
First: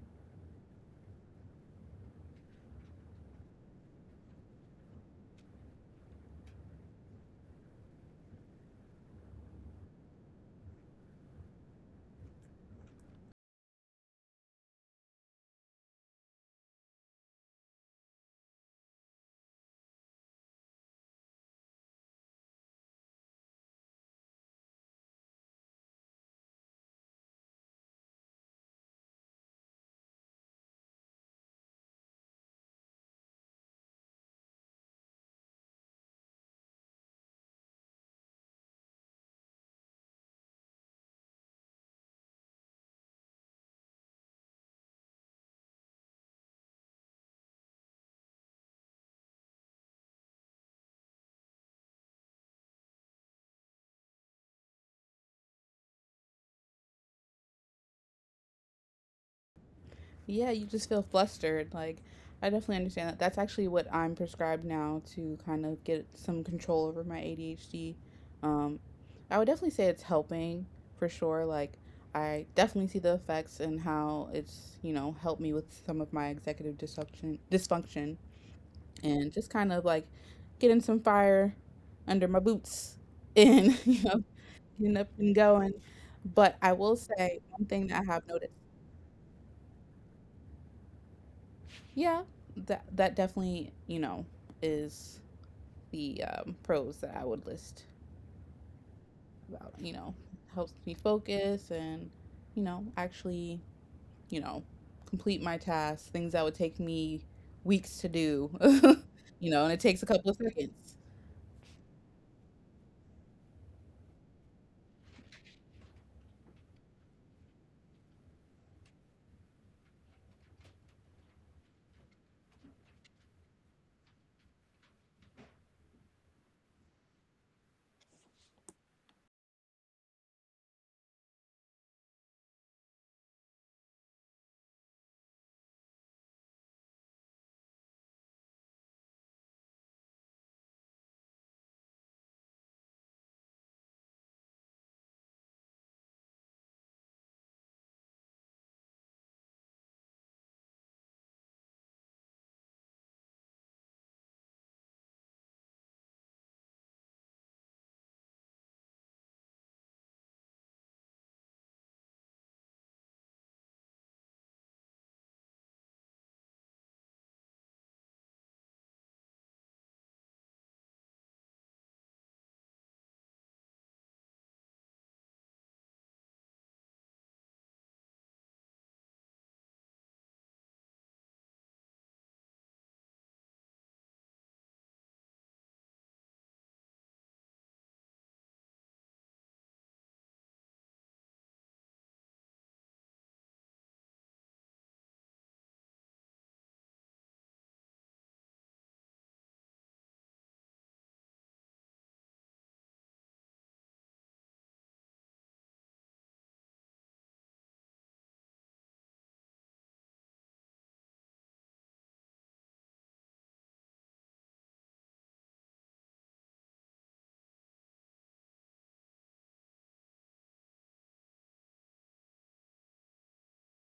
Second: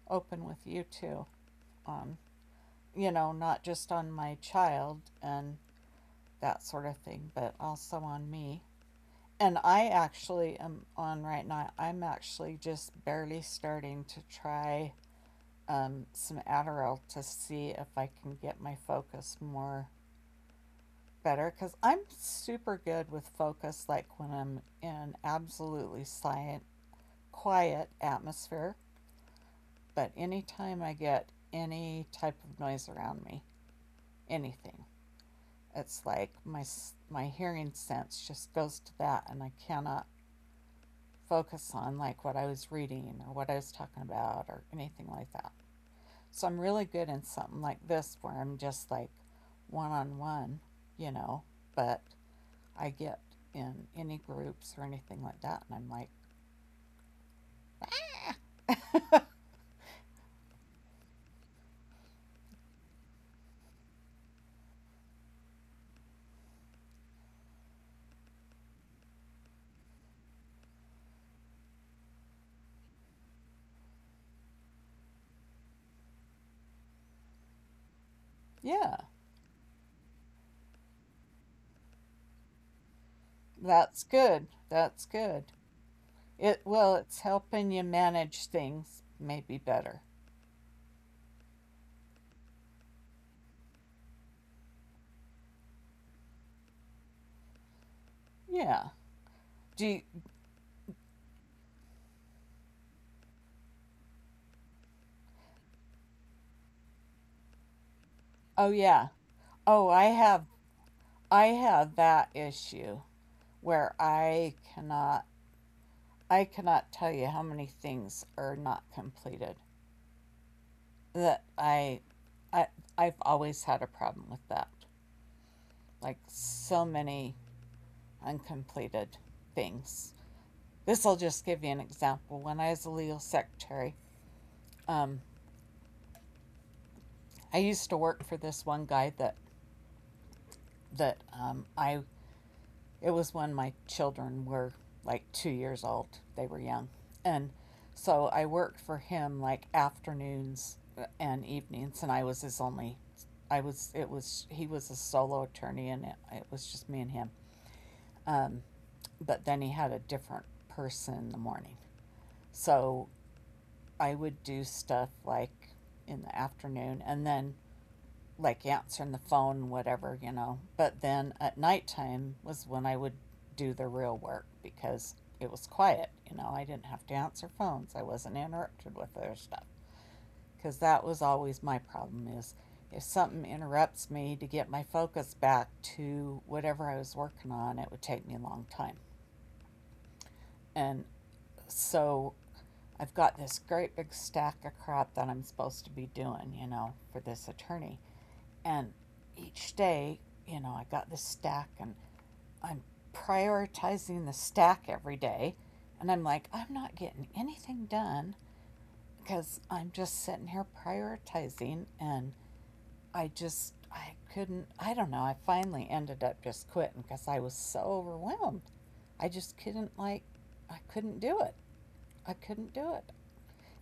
[SPEAKER 2] open with you too, on, you know, not just on my child and that sort of thing, but also on me. And I actually am on right now. I'm actually just barely starting to try um, some Adderall to see if I can get my focus more better, because I'm super good with focus, like when I'm in absolutely silent, quiet atmosphere. But anytime I get any type of noise around me, anything, it's like my my hearing sense just goes to that, and I cannot focus on like what I was reading or what I was talking about or anything like that. So I'm really good in something like this, where I'm just like one on one, you know. But I get in any groups or anything like that, and I'm like,
[SPEAKER 1] Yeah, you just feel flustered. Like, I definitely understand that. That's actually what I'm prescribed now to kind of get some control over my A D H D. Um, I would definitely say it's helping for sure. Like, I definitely see the effects and how it's, you know, helped me with some of my executive dysfunction, dysfunction
[SPEAKER 2] yeah,
[SPEAKER 1] and just kind of like getting some fire under my boots and,
[SPEAKER 2] that's
[SPEAKER 1] you know,
[SPEAKER 2] good,
[SPEAKER 1] getting
[SPEAKER 2] that's
[SPEAKER 1] up and
[SPEAKER 2] good.
[SPEAKER 1] going. But
[SPEAKER 2] It,
[SPEAKER 1] I
[SPEAKER 2] well,
[SPEAKER 1] will
[SPEAKER 2] it's
[SPEAKER 1] say one
[SPEAKER 2] helping you
[SPEAKER 1] thing that I have
[SPEAKER 2] manage
[SPEAKER 1] noticed.
[SPEAKER 2] things maybe better.
[SPEAKER 1] Yeah, that that definitely, you know, is the um, pros that I would list
[SPEAKER 2] Yeah.
[SPEAKER 1] about,
[SPEAKER 2] Do
[SPEAKER 1] you
[SPEAKER 2] you,
[SPEAKER 1] know, helps me focus and, you know, actually, you know, complete my tasks, things that would take me weeks to do,
[SPEAKER 2] oh yeah.
[SPEAKER 1] you know, and it
[SPEAKER 2] Oh,
[SPEAKER 1] takes
[SPEAKER 2] I
[SPEAKER 1] a couple of
[SPEAKER 2] have
[SPEAKER 1] seconds.
[SPEAKER 2] I have that issue where I cannot I cannot tell you how many things are not completed. That I I I've always had a problem with that. Like so many uncompleted things. This will just give you an example. When I was a legal secretary, um, I used to work for this one guy that that um, I it was when my children were like two years old. They were young, and so I worked for him like afternoons and evenings, and I was his only. I was it was He was a solo attorney, and it, it was just me and him. Um, but then he had a different person in the morning, so I would do stuff like in the afternoon, and then like answering the phone, whatever, you know. But then at nighttime was when I would do the real work, because it was quiet, you know. I didn't have to answer phones. I wasn't interrupted with other stuff, because that was always my problem is, if something interrupts me to get my focus back to whatever I was working on, it would take me a long time. And so I've got this great big stack of crap that I'm supposed to be doing, you know, for this attorney. And each day, you know, I got this stack, and I'm prioritizing the stack every day. And I'm like, I'm not getting anything done because I'm just sitting here prioritizing. And I just, I couldn't, I don't know. I finally ended up just quitting because I was so overwhelmed. I just couldn't, like, I couldn't do it. I couldn't do it.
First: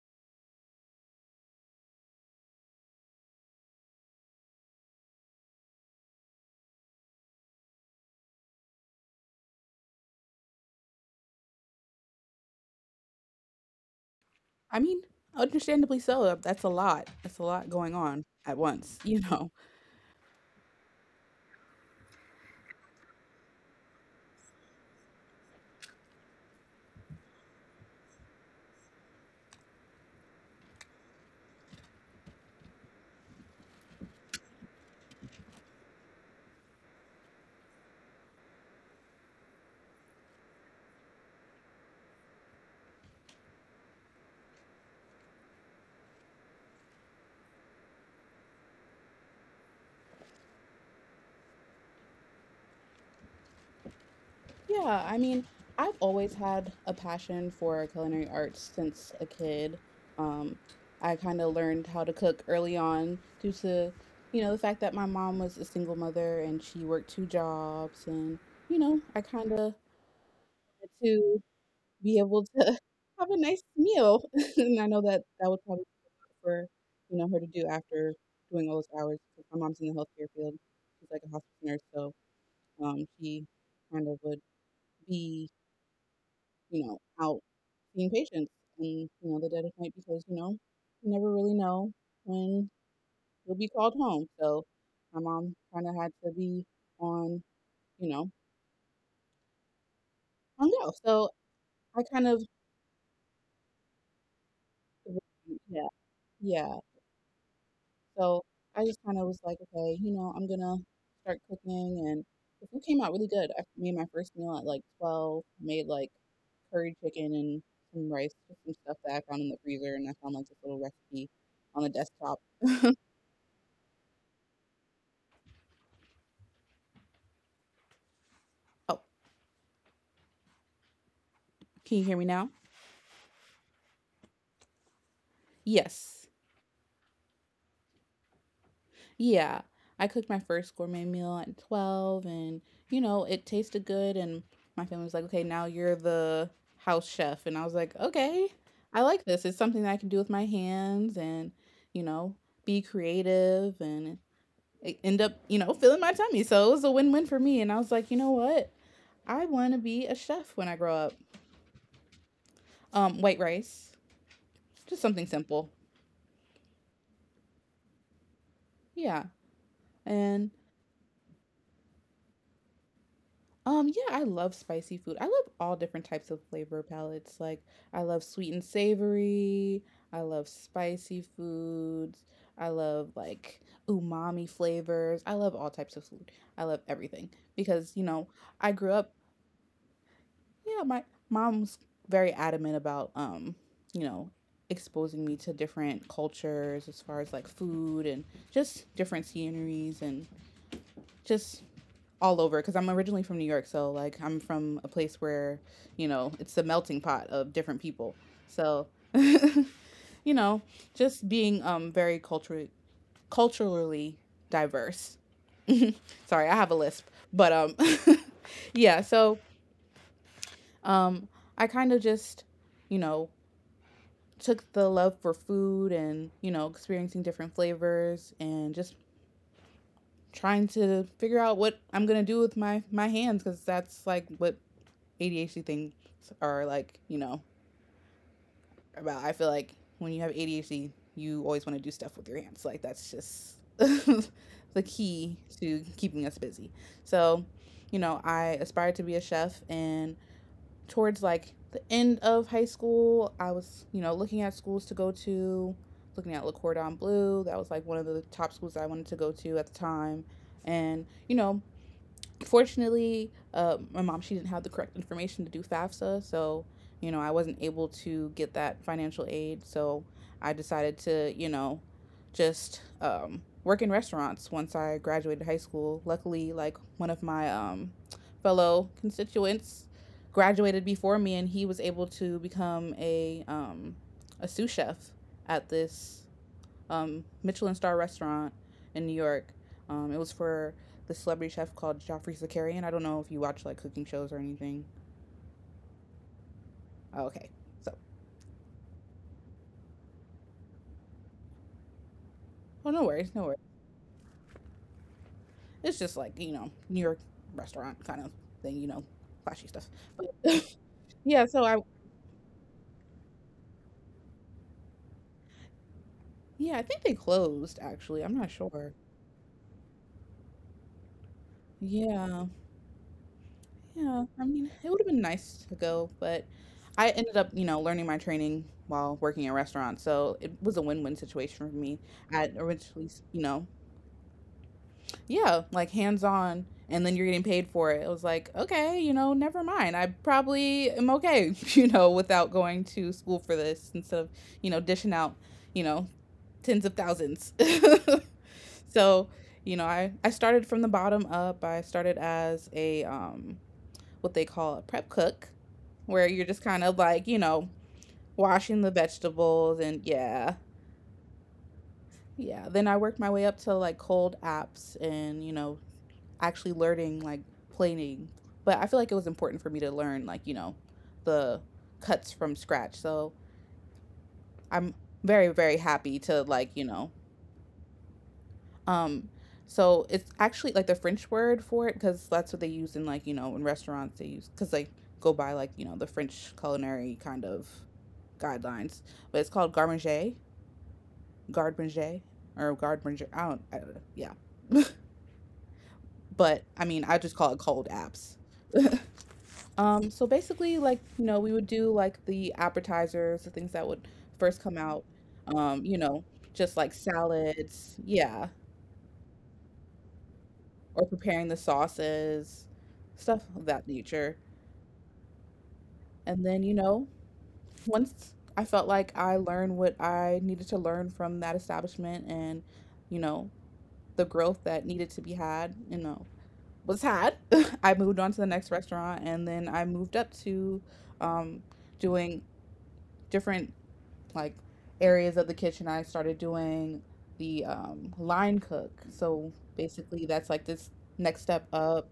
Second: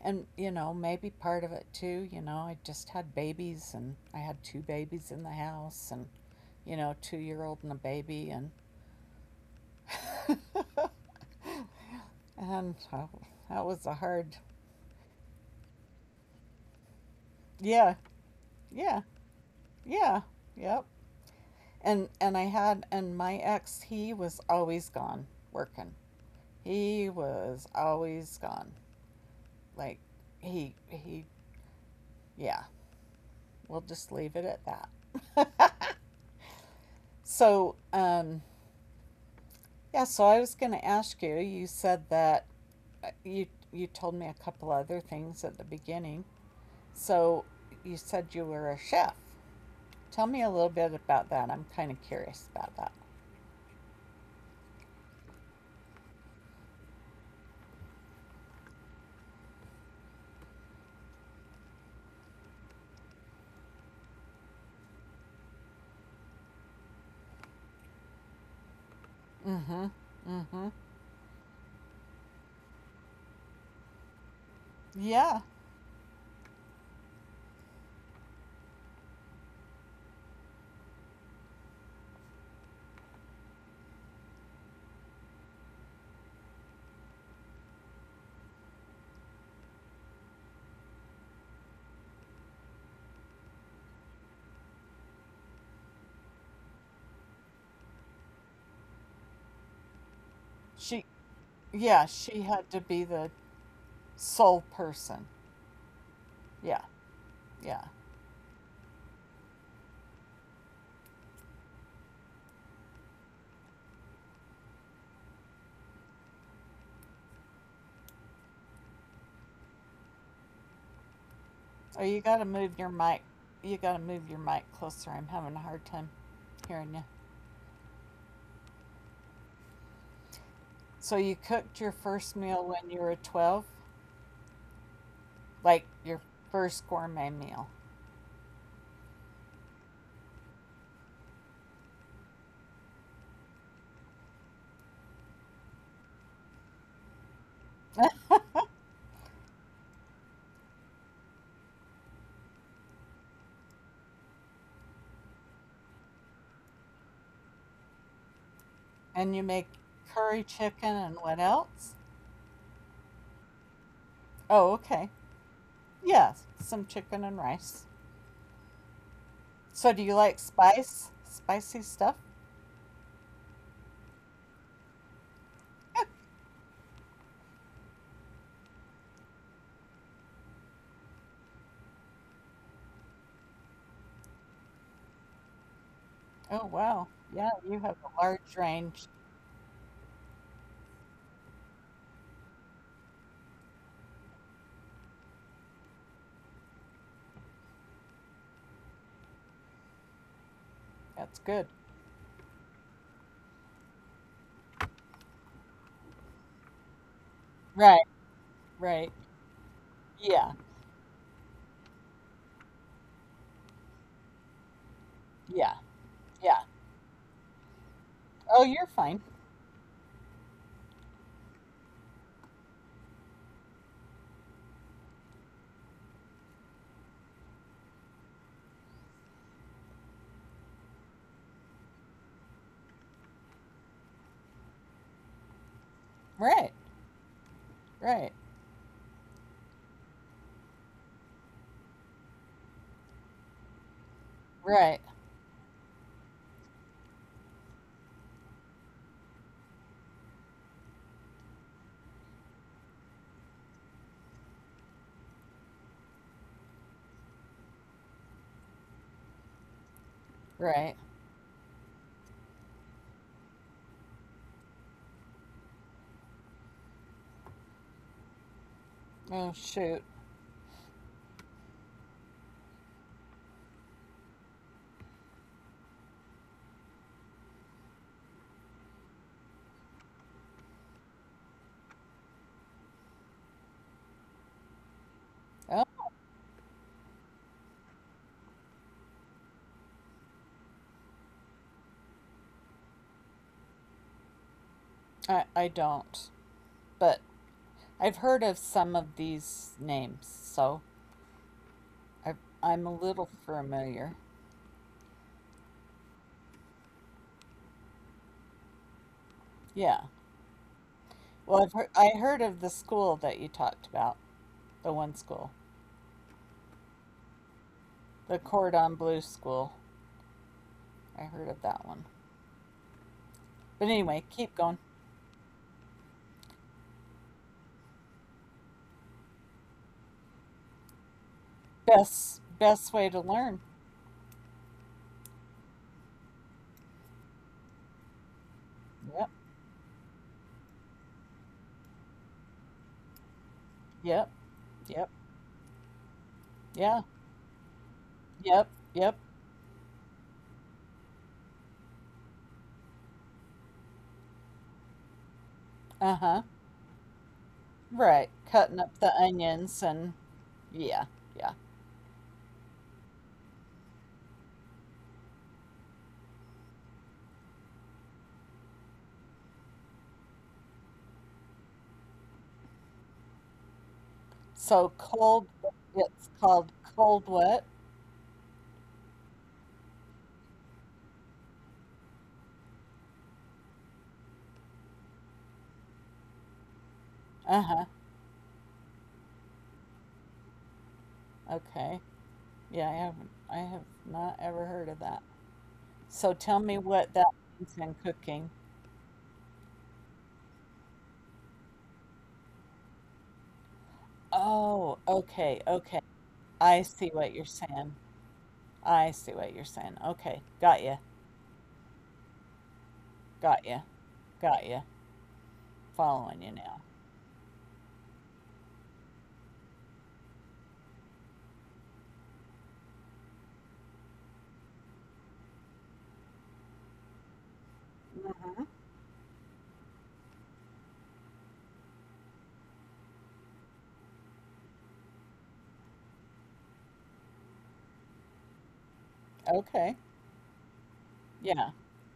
[SPEAKER 2] And, you know, maybe part of it too, you know, I just had babies, and I had two babies in the house, and you know, two year old and a baby, and and uh, that was a hard,
[SPEAKER 1] I mean, understandably so. That's a lot. That's a lot going
[SPEAKER 2] yeah,
[SPEAKER 1] on at once,
[SPEAKER 2] yeah,
[SPEAKER 1] you know.
[SPEAKER 2] yeah, yep. And and I had, and my ex, he was always gone working. He was always gone. Like he he yeah. We'll just leave it at that. so um yeah. So I was going to ask you. You said that uh, you you told me a couple other things at the beginning. So you said you were a chef. Tell me a little bit about that. I'm kind of curious about that.
[SPEAKER 1] Yeah, I mean, I've always had a passion for culinary arts since a kid. Um, I kind of learned how to cook early on due to, you know, the fact that my mom was a single mother and she worked two jobs. And, you know, I kind of
[SPEAKER 2] Mm-hmm. Mm-hmm.
[SPEAKER 1] had to be able to have a nice meal. And I know that
[SPEAKER 2] Yeah.
[SPEAKER 1] that was probably for, you know, her to do after doing all those hours. 'Cause my mom's in the healthcare field. She's like a hospice nurse. So um, she kind of would be you know, out seeing patients. And, you know, the dead of night because, you know, you never really know when you'll be called home. So my mom kind of had to be on, you know, on go.
[SPEAKER 2] She,
[SPEAKER 1] So I
[SPEAKER 2] yeah,
[SPEAKER 1] kind of,
[SPEAKER 2] she had to be the sole person.
[SPEAKER 1] yeah, yeah.
[SPEAKER 2] Yeah. Yeah.
[SPEAKER 1] So I just kind of was like, okay, you know, I'm going to start cooking. And the food came out really good. I made my first meal at like twelve, made like curry chicken and some rice, put some stuff that I found in the freezer. And I found like this little recipe
[SPEAKER 2] Oh,
[SPEAKER 1] on the
[SPEAKER 2] you got to
[SPEAKER 1] desktop.
[SPEAKER 2] move your mic. You got to move your mic closer. I'm having a hard time hearing you.
[SPEAKER 1] Oh,
[SPEAKER 2] So you cooked your
[SPEAKER 1] can you
[SPEAKER 2] first
[SPEAKER 1] hear me
[SPEAKER 2] meal
[SPEAKER 1] now?
[SPEAKER 2] when you were twelve, like your
[SPEAKER 1] Yes.
[SPEAKER 2] first gourmet meal.
[SPEAKER 1] Yeah. I cooked my first gourmet meal at twelve, and you know, it tasted good and my family was like, "Okay, now you're the house chef." And I was like, "Okay. I like this. It's something that I can do with my hands and, you know, be creative and e- end up, you know, filling my tummy." So it was a win-win for me and I was like, "You know what?
[SPEAKER 2] And you
[SPEAKER 1] I
[SPEAKER 2] make
[SPEAKER 1] want to be a
[SPEAKER 2] curry
[SPEAKER 1] chef when
[SPEAKER 2] chicken
[SPEAKER 1] I grow
[SPEAKER 2] and
[SPEAKER 1] up."
[SPEAKER 2] what else?
[SPEAKER 1] Um, white rice.
[SPEAKER 2] Oh, okay.
[SPEAKER 1] Just something simple.
[SPEAKER 2] Yeah, some chicken and rice.
[SPEAKER 1] Yeah.
[SPEAKER 2] So do you like
[SPEAKER 1] And
[SPEAKER 2] spice? Spicy stuff?
[SPEAKER 1] Um, yeah, I love spicy food. I love all different types of flavor palettes. Like, I love sweet and savory. I love spicy foods. I love like umami flavors. I love all types of food.
[SPEAKER 2] Oh,
[SPEAKER 1] I love
[SPEAKER 2] wow.
[SPEAKER 1] everything
[SPEAKER 2] Yeah, you have
[SPEAKER 1] because, you
[SPEAKER 2] a
[SPEAKER 1] know,
[SPEAKER 2] large
[SPEAKER 1] I grew
[SPEAKER 2] range.
[SPEAKER 1] up, yeah, my mom's very adamant about um, you know, exposing me to different cultures as far as like food and just different sceneries and
[SPEAKER 2] That's good.
[SPEAKER 1] just all over because I'm originally from New York. So like I'm from a place where, you know, it's a melting pot of different
[SPEAKER 2] Right,
[SPEAKER 1] people. So,
[SPEAKER 2] right.
[SPEAKER 1] you
[SPEAKER 2] Yeah,
[SPEAKER 1] know, just being um very culturally culturally diverse.
[SPEAKER 2] yeah,
[SPEAKER 1] Sorry,
[SPEAKER 2] yeah.
[SPEAKER 1] I have a lisp. But um
[SPEAKER 2] Oh, you're
[SPEAKER 1] yeah,
[SPEAKER 2] fine.
[SPEAKER 1] so um I kind of just, you know, took the love for food and, you know, experiencing different flavors and just trying to figure out what I'm going to do with my my hands cuz that's like what A D H D things
[SPEAKER 2] Right,
[SPEAKER 1] are like, you know,
[SPEAKER 2] right,
[SPEAKER 1] about. I feel like when you have A D H D, you always want to do stuff with your hands. Like that's just the
[SPEAKER 2] right,
[SPEAKER 1] key to keeping us busy. So, you know, I aspired to be a chef and towards like the end of high school, I was, you know, looking at schools to go to, looking at Le Cordon Bleu. That was like one of the top schools I wanted to go to at the time.
[SPEAKER 2] right.
[SPEAKER 1] And, you know, fortunately, uh, my mom she didn't have the correct information to do FAFSA, so you know I wasn't able to get that financial
[SPEAKER 2] Oh,
[SPEAKER 1] aid.
[SPEAKER 2] shoot.
[SPEAKER 1] So I decided to you know just um, work in restaurants once I graduated high school. Luckily, like one of my um, fellow constituents graduated before me, and he was able to become a um, a sous chef at
[SPEAKER 2] Oh,
[SPEAKER 1] this um, Michelin star restaurant in New York. Um, it was for the celebrity chef called Joffrey Zakarian. I don't know if you watch like cooking shows or anything.
[SPEAKER 2] I, I don't. But
[SPEAKER 1] Oh, okay, so
[SPEAKER 2] I've heard of some of these names, so I, I'm a
[SPEAKER 1] oh no
[SPEAKER 2] little
[SPEAKER 1] worries, no worries.
[SPEAKER 2] familiar.
[SPEAKER 1] It's just like you know New York restaurant kind of thing, you know, flashy stuff.
[SPEAKER 2] Yeah.
[SPEAKER 1] But yeah,
[SPEAKER 2] Well,
[SPEAKER 1] so
[SPEAKER 2] I've
[SPEAKER 1] I
[SPEAKER 2] heard, I heard of the school that you talked about, the one school.
[SPEAKER 1] yeah I think they closed actually.
[SPEAKER 2] The
[SPEAKER 1] I'm not
[SPEAKER 2] Cordon
[SPEAKER 1] sure.
[SPEAKER 2] Bleu School. I heard of that one.
[SPEAKER 1] Yeah,
[SPEAKER 2] But anyway,
[SPEAKER 1] yeah. I
[SPEAKER 2] keep going.
[SPEAKER 1] mean, it would have been nice to go, but I ended up, you know, learning my training while working in restaurants. So it was a win-win situation for me.
[SPEAKER 2] Best
[SPEAKER 1] I
[SPEAKER 2] best way
[SPEAKER 1] originally,
[SPEAKER 2] to
[SPEAKER 1] you
[SPEAKER 2] learn.
[SPEAKER 1] know, yeah, like hands on, and then you're getting paid for it. It was like, okay, you
[SPEAKER 2] Yep.
[SPEAKER 1] know, never mind. I probably am okay, you know, without going to school for this instead
[SPEAKER 2] Yep.
[SPEAKER 1] of, you know,
[SPEAKER 2] Yep.
[SPEAKER 1] dishing out, you know, tens
[SPEAKER 2] Yeah.
[SPEAKER 1] of thousands.
[SPEAKER 2] Yep. Yep.
[SPEAKER 1] So, you know, I, I started from the bottom up. I started as a, um, what they call a prep cook, where
[SPEAKER 2] Uh-huh.
[SPEAKER 1] you're just kind of like, you know,
[SPEAKER 2] Right. Cutting
[SPEAKER 1] washing
[SPEAKER 2] up
[SPEAKER 1] the
[SPEAKER 2] the onions
[SPEAKER 1] vegetables and
[SPEAKER 2] and
[SPEAKER 1] yeah.
[SPEAKER 2] yeah. Yeah.
[SPEAKER 1] Yeah, then I worked my way up to like cold apps and, you know, actually learning like planing. But I feel like it was important for me to learn like, you know, the cuts from scratch. So
[SPEAKER 2] So
[SPEAKER 1] I'm
[SPEAKER 2] cold
[SPEAKER 1] very, very happy
[SPEAKER 2] It's
[SPEAKER 1] to
[SPEAKER 2] called
[SPEAKER 1] like, you know,
[SPEAKER 2] cold what?
[SPEAKER 1] um so it's actually like the French word for it because that's what they use in like, you know, in restaurants they use because they go by like, you know, the French culinary kind of
[SPEAKER 2] Uh-huh.
[SPEAKER 1] guidelines. But it's called garmanger, garde
[SPEAKER 2] Okay.
[SPEAKER 1] manger, or
[SPEAKER 2] Yeah, I
[SPEAKER 1] garde
[SPEAKER 2] haven't
[SPEAKER 1] manger. I
[SPEAKER 2] I
[SPEAKER 1] don't,
[SPEAKER 2] have
[SPEAKER 1] I don't know.
[SPEAKER 2] not
[SPEAKER 1] Yeah.
[SPEAKER 2] ever heard of that. So tell
[SPEAKER 1] But
[SPEAKER 2] me
[SPEAKER 1] I mean,
[SPEAKER 2] what
[SPEAKER 1] I
[SPEAKER 2] that
[SPEAKER 1] just call it
[SPEAKER 2] means
[SPEAKER 1] cold
[SPEAKER 2] in
[SPEAKER 1] apps.
[SPEAKER 2] cooking.
[SPEAKER 1] Um, so basically, like, you know, we would do like the appetizers, the things that would first come
[SPEAKER 2] Oh,
[SPEAKER 1] out,
[SPEAKER 2] okay.
[SPEAKER 1] um,
[SPEAKER 2] Okay.
[SPEAKER 1] you know, just
[SPEAKER 2] I
[SPEAKER 1] like
[SPEAKER 2] see what you're saying.
[SPEAKER 1] salads, yeah,
[SPEAKER 2] I see what you're saying. Okay, got you,
[SPEAKER 1] or preparing the sauces, stuff
[SPEAKER 2] got
[SPEAKER 1] of
[SPEAKER 2] you,
[SPEAKER 1] that nature.
[SPEAKER 2] got you. Following
[SPEAKER 1] And
[SPEAKER 2] you
[SPEAKER 1] then, you
[SPEAKER 2] now.
[SPEAKER 1] know, once I felt like I learned what I needed to learn from that establishment and, you know, the growth that needed to be had, you know, was had, I moved on to the
[SPEAKER 2] Hmm.
[SPEAKER 1] next restaurant and then I moved up to um, doing different like areas of the kitchen. I started doing the um, line cook. So
[SPEAKER 2] Okay,
[SPEAKER 1] basically that's like this next
[SPEAKER 2] yeah,
[SPEAKER 1] step up,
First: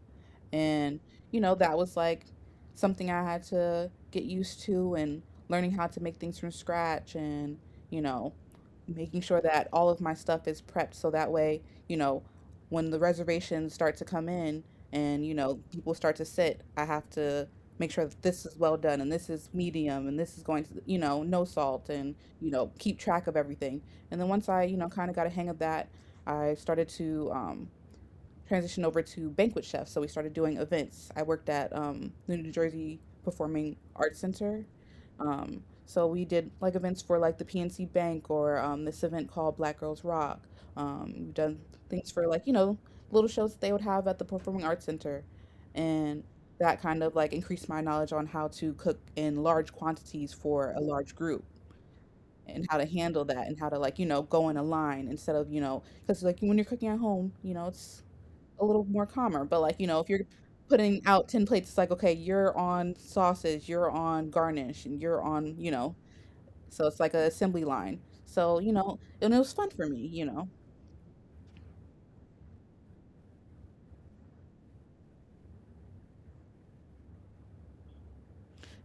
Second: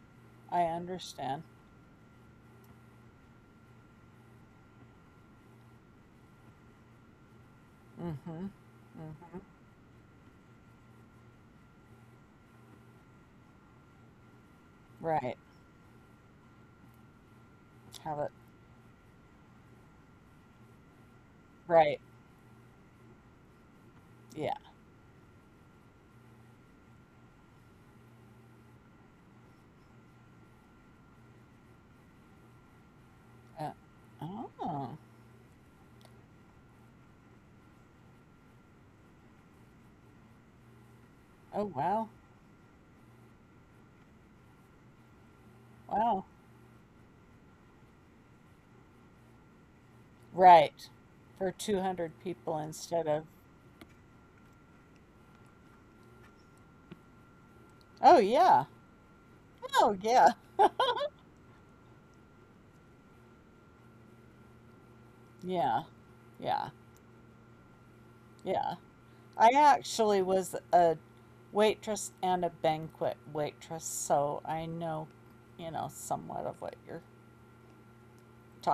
[SPEAKER 2] I
[SPEAKER 1] and you
[SPEAKER 2] understand.
[SPEAKER 1] know that was like something I had to get used to, and learning how to make things from scratch, and you know
[SPEAKER 2] Mm-hmm.
[SPEAKER 1] making sure
[SPEAKER 2] Mm-hmm.
[SPEAKER 1] that all of my stuff is prepped so that way, you know, when the reservations start to come in and you
[SPEAKER 2] Right.
[SPEAKER 1] know people start to sit, I have to make sure
[SPEAKER 2] Have
[SPEAKER 1] that
[SPEAKER 2] it.
[SPEAKER 1] this is well done and this is medium and this is going to you know no salt
[SPEAKER 2] Right.
[SPEAKER 1] and you know keep track of everything. And then once
[SPEAKER 2] Yeah.
[SPEAKER 1] I you know kind of got a hang of that, I started to um, transitioned over to banquet chef. So we started doing events. I worked at um, the New Jersey
[SPEAKER 2] Uh,
[SPEAKER 1] Performing Arts Center.
[SPEAKER 2] oh.
[SPEAKER 1] Um, so we did like events for like the P N C Bank or um, this event called Black Girls Rock. Um, we've done
[SPEAKER 2] Oh
[SPEAKER 1] things
[SPEAKER 2] wow.
[SPEAKER 1] for like, you know, little shows that they would have at the Performing Arts Center. And
[SPEAKER 2] Wow.
[SPEAKER 1] that kind of like increased my knowledge on how to cook in large quantities for a
[SPEAKER 2] Right.
[SPEAKER 1] large group
[SPEAKER 2] For two hundred
[SPEAKER 1] and
[SPEAKER 2] people
[SPEAKER 1] how to
[SPEAKER 2] instead
[SPEAKER 1] handle
[SPEAKER 2] of.
[SPEAKER 1] that and how to like, you know, go in a line instead of, you know, because like when you're cooking at home, you know, it's
[SPEAKER 2] Oh
[SPEAKER 1] a
[SPEAKER 2] yeah.
[SPEAKER 1] little more calmer. But like, you know,
[SPEAKER 2] Oh
[SPEAKER 1] if you're
[SPEAKER 2] yeah.
[SPEAKER 1] putting out ten plates, it's like, okay, you're on sausage, you're on garnish, and you're on, you
[SPEAKER 2] Yeah.
[SPEAKER 1] know,
[SPEAKER 2] Yeah.
[SPEAKER 1] so it's like a assembly line. So, you
[SPEAKER 2] Yeah.
[SPEAKER 1] know, and it was
[SPEAKER 2] I
[SPEAKER 1] fun for me, you
[SPEAKER 2] actually
[SPEAKER 1] know.
[SPEAKER 2] was a waitress and a banquet waitress, so I know, you know, somewhat of what you're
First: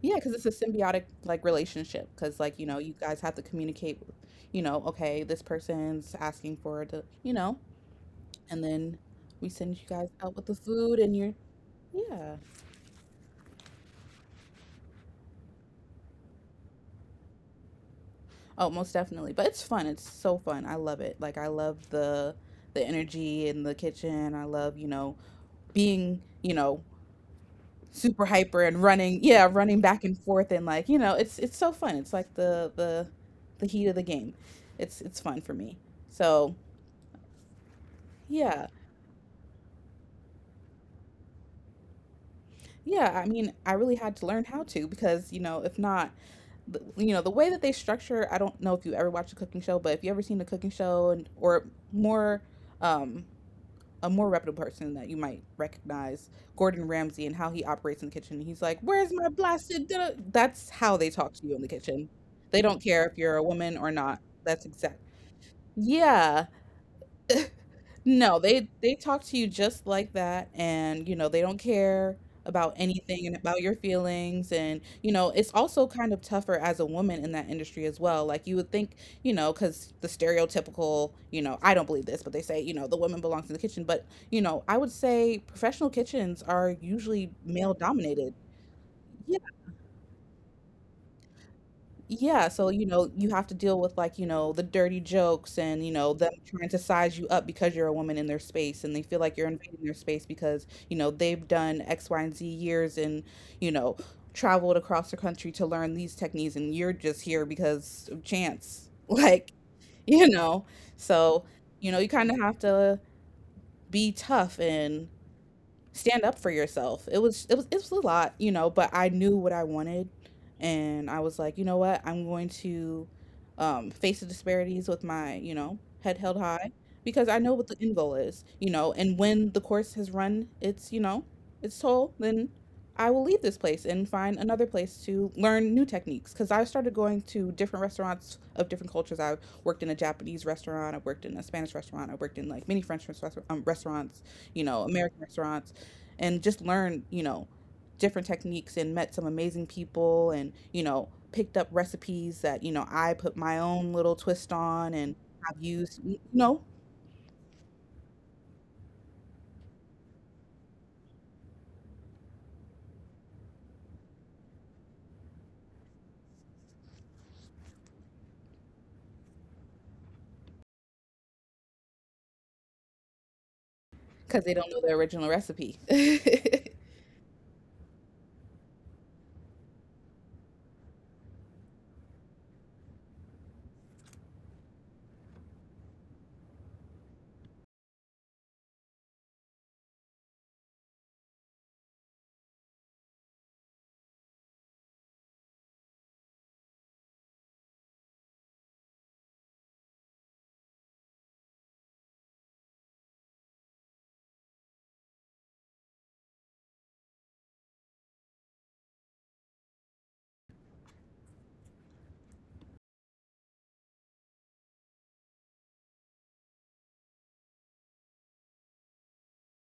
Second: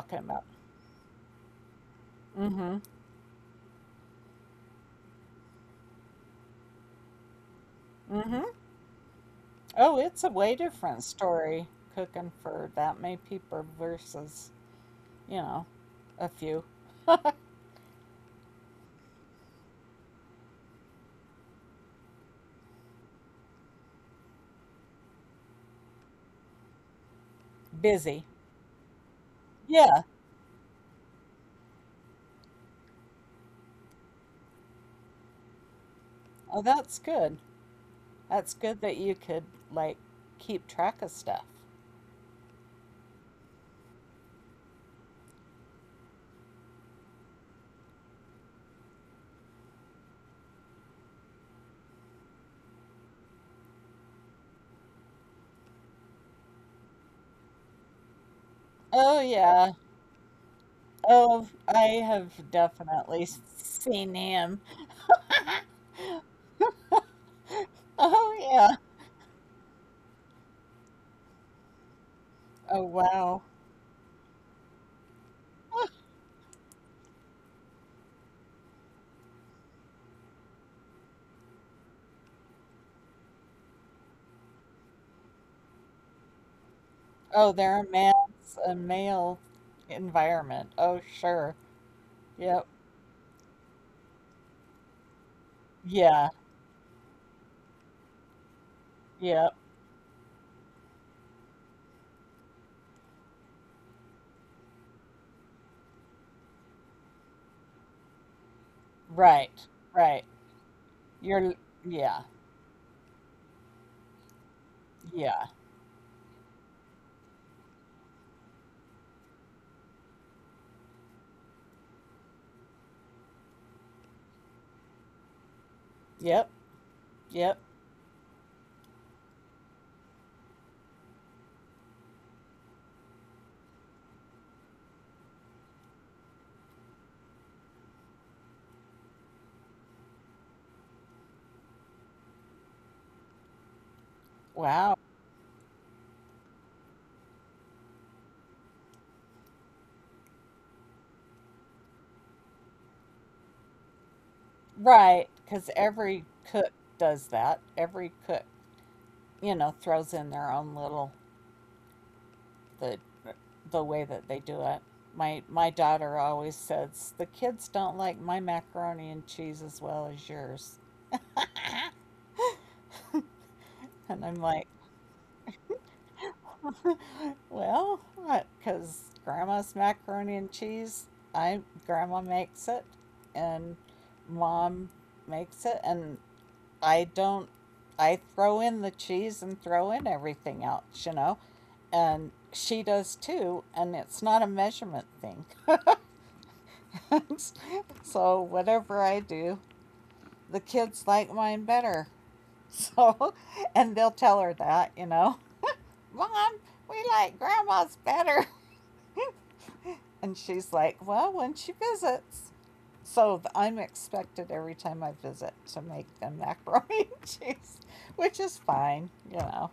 [SPEAKER 1] Yeah, because
[SPEAKER 2] about.
[SPEAKER 1] it's a symbiotic like relationship. Because like, you
[SPEAKER 2] Mm-hmm.
[SPEAKER 1] know, you guys have to communicate, you know, okay, this person's asking for the, you know,
[SPEAKER 2] Mm-hmm.
[SPEAKER 1] and then we send you
[SPEAKER 2] Oh,
[SPEAKER 1] guys
[SPEAKER 2] it's a
[SPEAKER 1] out with the
[SPEAKER 2] way
[SPEAKER 1] food
[SPEAKER 2] different
[SPEAKER 1] and you're,
[SPEAKER 2] story cooking
[SPEAKER 1] yeah.
[SPEAKER 2] for that many people versus, you know, a few.
[SPEAKER 1] Oh, most definitely. But it's fun. It's so fun. I love it. Like I love the the energy in the kitchen. I love, you know, being, you know,
[SPEAKER 2] Busy.
[SPEAKER 1] super hyper and running, yeah, running
[SPEAKER 2] Yeah.
[SPEAKER 1] back and forth and like, you know, it's it's so fun. It's like the the the heat of the game. It's it's fun for me. So,
[SPEAKER 2] Oh, that's good. That's
[SPEAKER 1] yeah.
[SPEAKER 2] good that you could like keep track of stuff.
[SPEAKER 1] Yeah, I mean, I really had to learn how to because, you know, if not, th- you know, the way that they structure, I don't know if you ever watched a cooking show, but if you ever seen a cooking show and or more um a more reputable person that you might recognize, Gordon Ramsay, and how he operates in the kitchen. He's like, "Where's
[SPEAKER 2] Oh
[SPEAKER 1] my
[SPEAKER 2] yeah.
[SPEAKER 1] blasted?" da-" That's how they talk to
[SPEAKER 2] Oh,
[SPEAKER 1] you in the
[SPEAKER 2] I
[SPEAKER 1] kitchen.
[SPEAKER 2] have
[SPEAKER 1] They don't care if
[SPEAKER 2] definitely
[SPEAKER 1] you're a woman or
[SPEAKER 2] seen
[SPEAKER 1] not.
[SPEAKER 2] him.
[SPEAKER 1] That's exact. Yeah, no,
[SPEAKER 2] Oh
[SPEAKER 1] they
[SPEAKER 2] yeah.
[SPEAKER 1] they talk to you just like that and, you know, they don't care about
[SPEAKER 2] Oh
[SPEAKER 1] anything and
[SPEAKER 2] wow.
[SPEAKER 1] about your feelings and, you know, it's also kind of tougher as a woman in that industry as well. Like you would think, you know, cuz the stereotypical, you know, I don't believe this, but they say, you know, the woman belongs in the kitchen, but, you know, I would say professional kitchens are usually
[SPEAKER 2] Oh,
[SPEAKER 1] male
[SPEAKER 2] they're a
[SPEAKER 1] dominated.
[SPEAKER 2] man's a male environment. Oh, sure.
[SPEAKER 1] Yeah, so,
[SPEAKER 2] Yep.
[SPEAKER 1] you know, you have to deal with, like, you know, the dirty jokes and, you know, them
[SPEAKER 2] Yeah.
[SPEAKER 1] trying to size you up because you're a woman in their space and they feel like you're
[SPEAKER 2] Yep.
[SPEAKER 1] invading their space because, you know, they've done X, Y, and Z years and, you know, traveled across the country to learn these techniques and you're just here because of chance. Like,
[SPEAKER 2] Right.
[SPEAKER 1] you
[SPEAKER 2] Right.
[SPEAKER 1] know, so,
[SPEAKER 2] You're,
[SPEAKER 1] you know, you
[SPEAKER 2] yeah.
[SPEAKER 1] kind of have to be tough and
[SPEAKER 2] Yeah.
[SPEAKER 1] stand up for yourself. It was it was it was a lot, you know, but I knew what I wanted and I was like, you know what? I'm going to um face the disparities with my, you know, head held
[SPEAKER 2] Yep.
[SPEAKER 1] high because I know
[SPEAKER 2] Yep.
[SPEAKER 1] what the end goal is, you know, and when the course has run its, you know, its toll, then I will leave this place and find another place to learn new techniques cuz I started going to different restaurants of different cultures. I worked in a Japanese restaurant, I worked in a Spanish restaurant, I worked in like many French restaurant- um, restaurants, you know,
[SPEAKER 2] Wow.
[SPEAKER 1] American restaurants and just learned, you know, different techniques and met some amazing people and, you know, picked up recipes that, you know, I put my own little twist on and
[SPEAKER 2] Right.
[SPEAKER 1] I have
[SPEAKER 2] Because
[SPEAKER 1] used, you
[SPEAKER 2] every
[SPEAKER 1] know,
[SPEAKER 2] cook does that. Every cook, you know, throws in their own little, the, the way that they do it. My, my daughter always says, the kids don't like my macaroni and cheese as well as yours. And I'm
[SPEAKER 1] because they don't
[SPEAKER 2] like,
[SPEAKER 1] know the original recipe.
[SPEAKER 2] well, because grandma's macaroni and cheese, I grandma makes it, and mom makes it, and I don't. I throw in the cheese and throw in everything else, you know, and she does too, and it's not a measurement thing. So whatever I do, the kids like mine better. So, and they'll tell her that, you know, mom, we like grandma's better. And she's like, well, when she visits. So I'm expected every time I visit to make them macaroni and cheese, which is fine. You know,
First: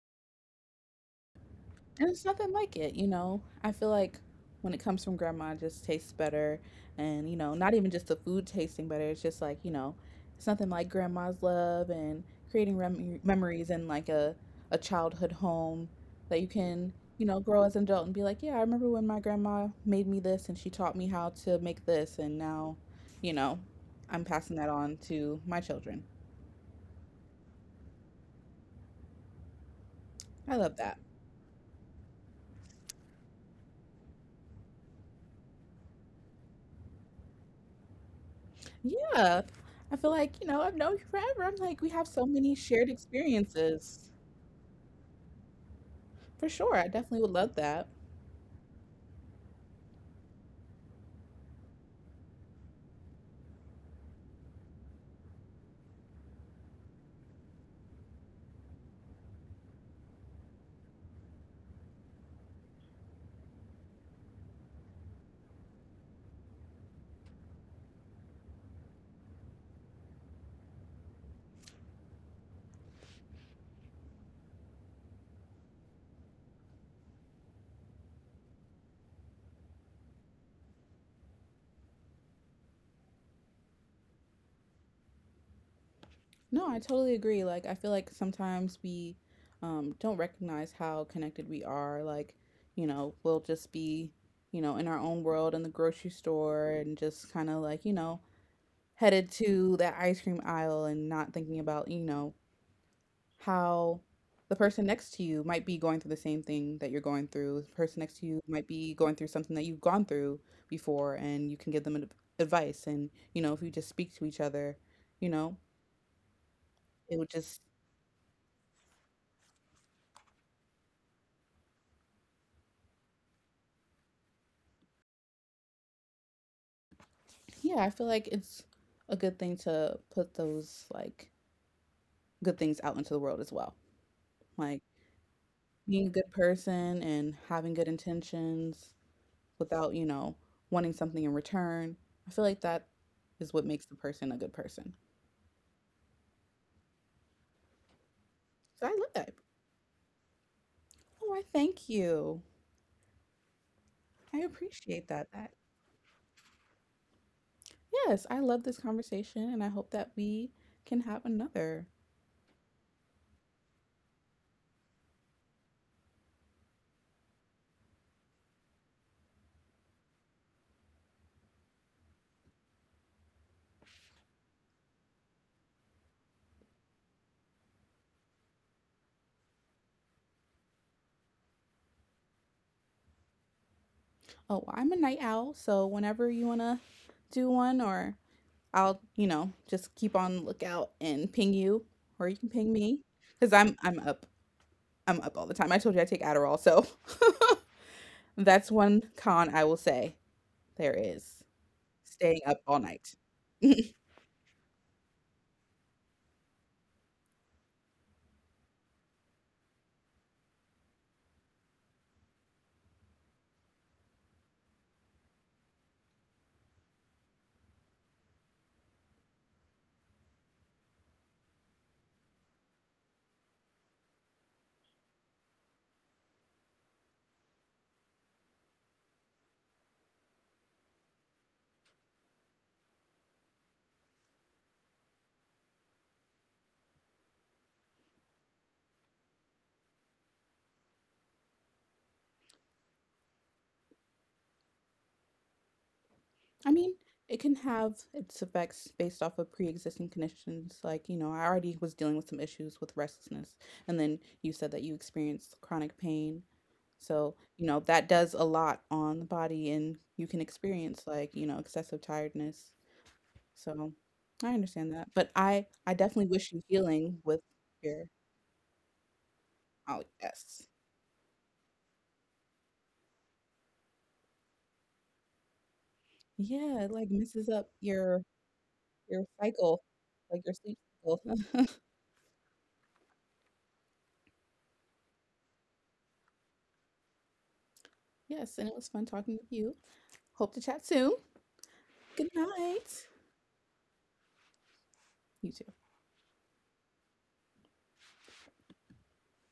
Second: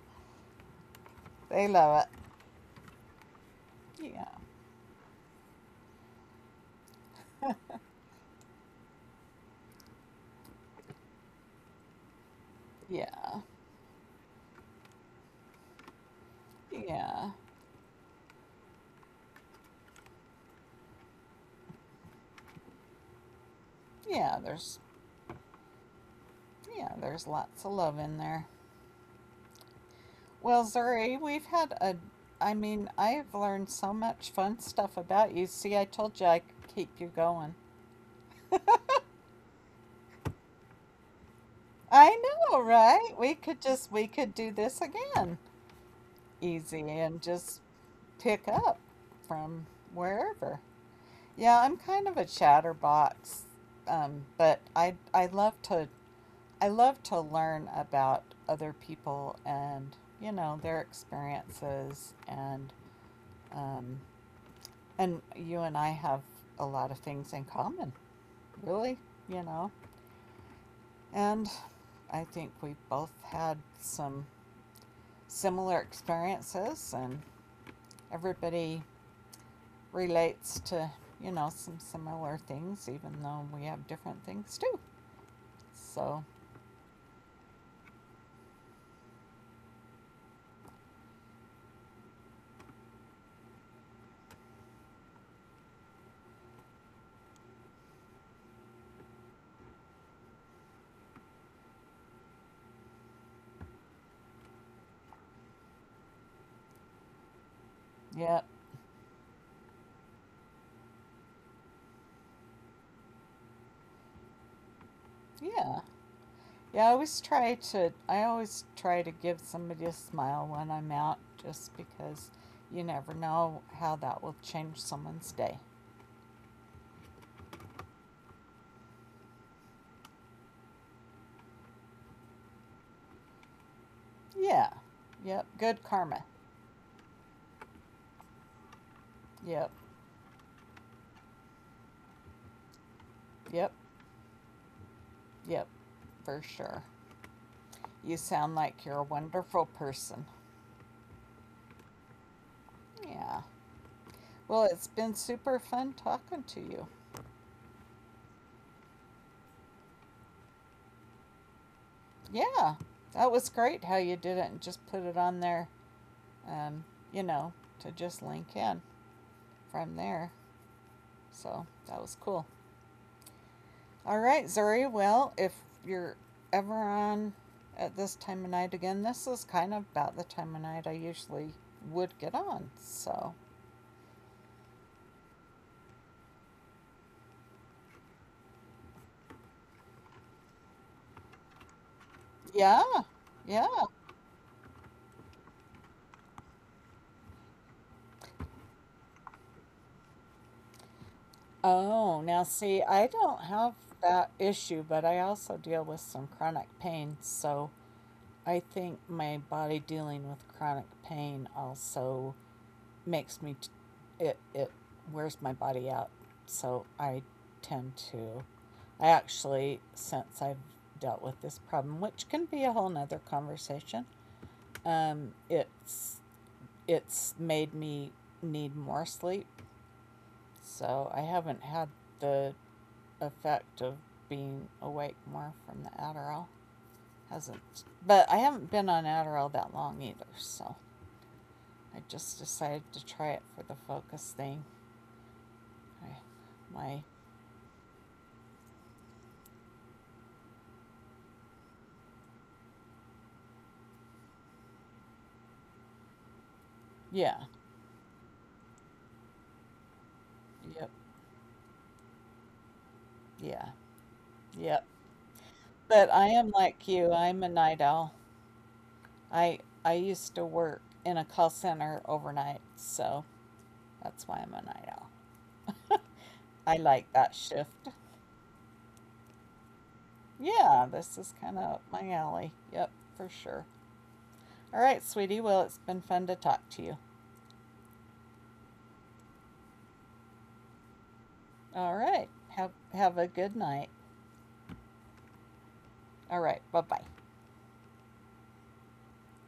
[SPEAKER 2] they love it.
[SPEAKER 1] There's nothing like it, you know? I feel like
[SPEAKER 2] Yeah,
[SPEAKER 1] when it comes from grandma, it just tastes better. And, you know, not even just the food tasting better. It's just like, you know, it's nothing like grandma's love and creating rem-
[SPEAKER 2] yeah,
[SPEAKER 1] memories in like a, a childhood home that you can, you
[SPEAKER 2] yeah,
[SPEAKER 1] know, grow as an adult and be like, yeah, I remember when my grandma made me this and she taught me how to make this. And now, you know, I'm
[SPEAKER 2] yeah.
[SPEAKER 1] passing that
[SPEAKER 2] There's
[SPEAKER 1] on to my children.
[SPEAKER 2] yeah, there's lots of love in there.
[SPEAKER 1] I
[SPEAKER 2] Well,
[SPEAKER 1] love that.
[SPEAKER 2] Zuri, we've had a. I mean, I've learned so much fun stuff about you. See, I told you I could keep you going.
[SPEAKER 1] Yeah. I feel like, you know, I've known you forever. I'm like, we have
[SPEAKER 2] I
[SPEAKER 1] so many
[SPEAKER 2] know,
[SPEAKER 1] shared
[SPEAKER 2] right? We could just we
[SPEAKER 1] experiences.
[SPEAKER 2] could do this again,
[SPEAKER 1] For sure. I
[SPEAKER 2] easy, and
[SPEAKER 1] definitely would love
[SPEAKER 2] just
[SPEAKER 1] that.
[SPEAKER 2] pick up from wherever. Yeah, I'm kind of a chatterbox, um, but I I love to I love to learn about other people and you know their experiences and um, and you and I have a lot of things in common, really, you know, and I think we both had some similar experiences, and everybody relates to, you know, some similar things, even though we have different things too. So,
[SPEAKER 1] No, I totally agree. Like, I feel like sometimes we um, don't recognize how connected we are. Like, you know, we'll just be, you know, in our own world in the grocery store and just kind of like, you know, headed to that ice cream aisle and not thinking about, you know, how the person next to you might be going through the same thing that you're going through. The person next to
[SPEAKER 2] yeah,
[SPEAKER 1] you might be going through something that you've gone through before, and you can give them ad- advice. And, you know, if you just speak to each other, you know,
[SPEAKER 2] yeah. Yeah, I always
[SPEAKER 1] it would
[SPEAKER 2] try
[SPEAKER 1] just,
[SPEAKER 2] to, I always try to give somebody a smile when I'm out, just because you never know how that will change someone's day.
[SPEAKER 1] yeah, I feel like it's a good thing to put those, like, good things out into the world as well.
[SPEAKER 2] Yeah.
[SPEAKER 1] Like,
[SPEAKER 2] Yep. Good
[SPEAKER 1] being a
[SPEAKER 2] karma.
[SPEAKER 1] good person and having good intentions
[SPEAKER 2] Yep.
[SPEAKER 1] without, you know, wanting something in return. I feel like that is what
[SPEAKER 2] Yep.
[SPEAKER 1] makes the person a good person.
[SPEAKER 2] Yep. For sure. You sound like
[SPEAKER 1] So I
[SPEAKER 2] you're a
[SPEAKER 1] love that.
[SPEAKER 2] wonderful person.
[SPEAKER 1] Oh, I thank you.
[SPEAKER 2] Yeah.
[SPEAKER 1] I
[SPEAKER 2] Well, it's
[SPEAKER 1] appreciate
[SPEAKER 2] been
[SPEAKER 1] that. That
[SPEAKER 2] super fun talking to you.
[SPEAKER 1] yes, I love this conversation and I hope that we can have another.
[SPEAKER 2] Yeah, that was great how you did it and just put it on there, um, you know, to just link in from there. So that was cool. All right, Zuri. Well, if you're ever on at this time of night again, this is kind of about the time of night I usually would get on. So,
[SPEAKER 1] Oh, well, I'm a night owl, so whenever you want to do one, or I'll, you know, just keep on the lookout and ping you, or you can ping
[SPEAKER 2] yeah,
[SPEAKER 1] me because
[SPEAKER 2] yeah.
[SPEAKER 1] I'm, I'm up. I'm up all the time. I told you I take Adderall, so that's one con I will say there is
[SPEAKER 2] Oh, now
[SPEAKER 1] staying up
[SPEAKER 2] see,
[SPEAKER 1] all
[SPEAKER 2] I
[SPEAKER 1] night.
[SPEAKER 2] don't have that issue, but I also deal with some chronic pain. So I think my body dealing with chronic pain also makes me t- it it wears my body out. So I tend to I actually since I've dealt with this problem, which can be a whole nother conversation, um, it's it's made me need more sleep. So I haven't had the effect of being awake more from the Adderall. Hasn't, but I haven't been on Adderall that long either, so I just decided to try it for the focus thing. I,
[SPEAKER 1] I mean,
[SPEAKER 2] my,
[SPEAKER 1] it can have its effects based off of pre-existing conditions. Like, you know, I already was dealing with some issues with restlessness, and then you said that you experienced chronic pain. So,
[SPEAKER 2] yeah,
[SPEAKER 1] you know, that does a lot on the body, and you can
[SPEAKER 2] yep,
[SPEAKER 1] experience like, you know, excessive tiredness.
[SPEAKER 2] yeah,
[SPEAKER 1] So, I
[SPEAKER 2] yep.
[SPEAKER 1] understand that, but I I
[SPEAKER 2] But
[SPEAKER 1] definitely
[SPEAKER 2] I
[SPEAKER 1] wish
[SPEAKER 2] am
[SPEAKER 1] you
[SPEAKER 2] like you.
[SPEAKER 1] healing with
[SPEAKER 2] I'm a night
[SPEAKER 1] your
[SPEAKER 2] owl. I I
[SPEAKER 1] oh
[SPEAKER 2] used to
[SPEAKER 1] yes.
[SPEAKER 2] work in a call center overnight, so that's why I'm a night owl. I
[SPEAKER 1] Yeah, it like
[SPEAKER 2] like that
[SPEAKER 1] messes up
[SPEAKER 2] shift.
[SPEAKER 1] your your cycle, like your sleep
[SPEAKER 2] Yeah,
[SPEAKER 1] cycle.
[SPEAKER 2] this is kind of up my alley. Yep, for sure. All right, sweetie. Well, it's been fun to talk to you.
[SPEAKER 1] Yes, and it was fun talking with you. Hope to chat soon.
[SPEAKER 2] All right.
[SPEAKER 1] Good
[SPEAKER 2] Have
[SPEAKER 1] night.
[SPEAKER 2] have a good night.
[SPEAKER 1] You too.
[SPEAKER 2] All right. Bye-bye.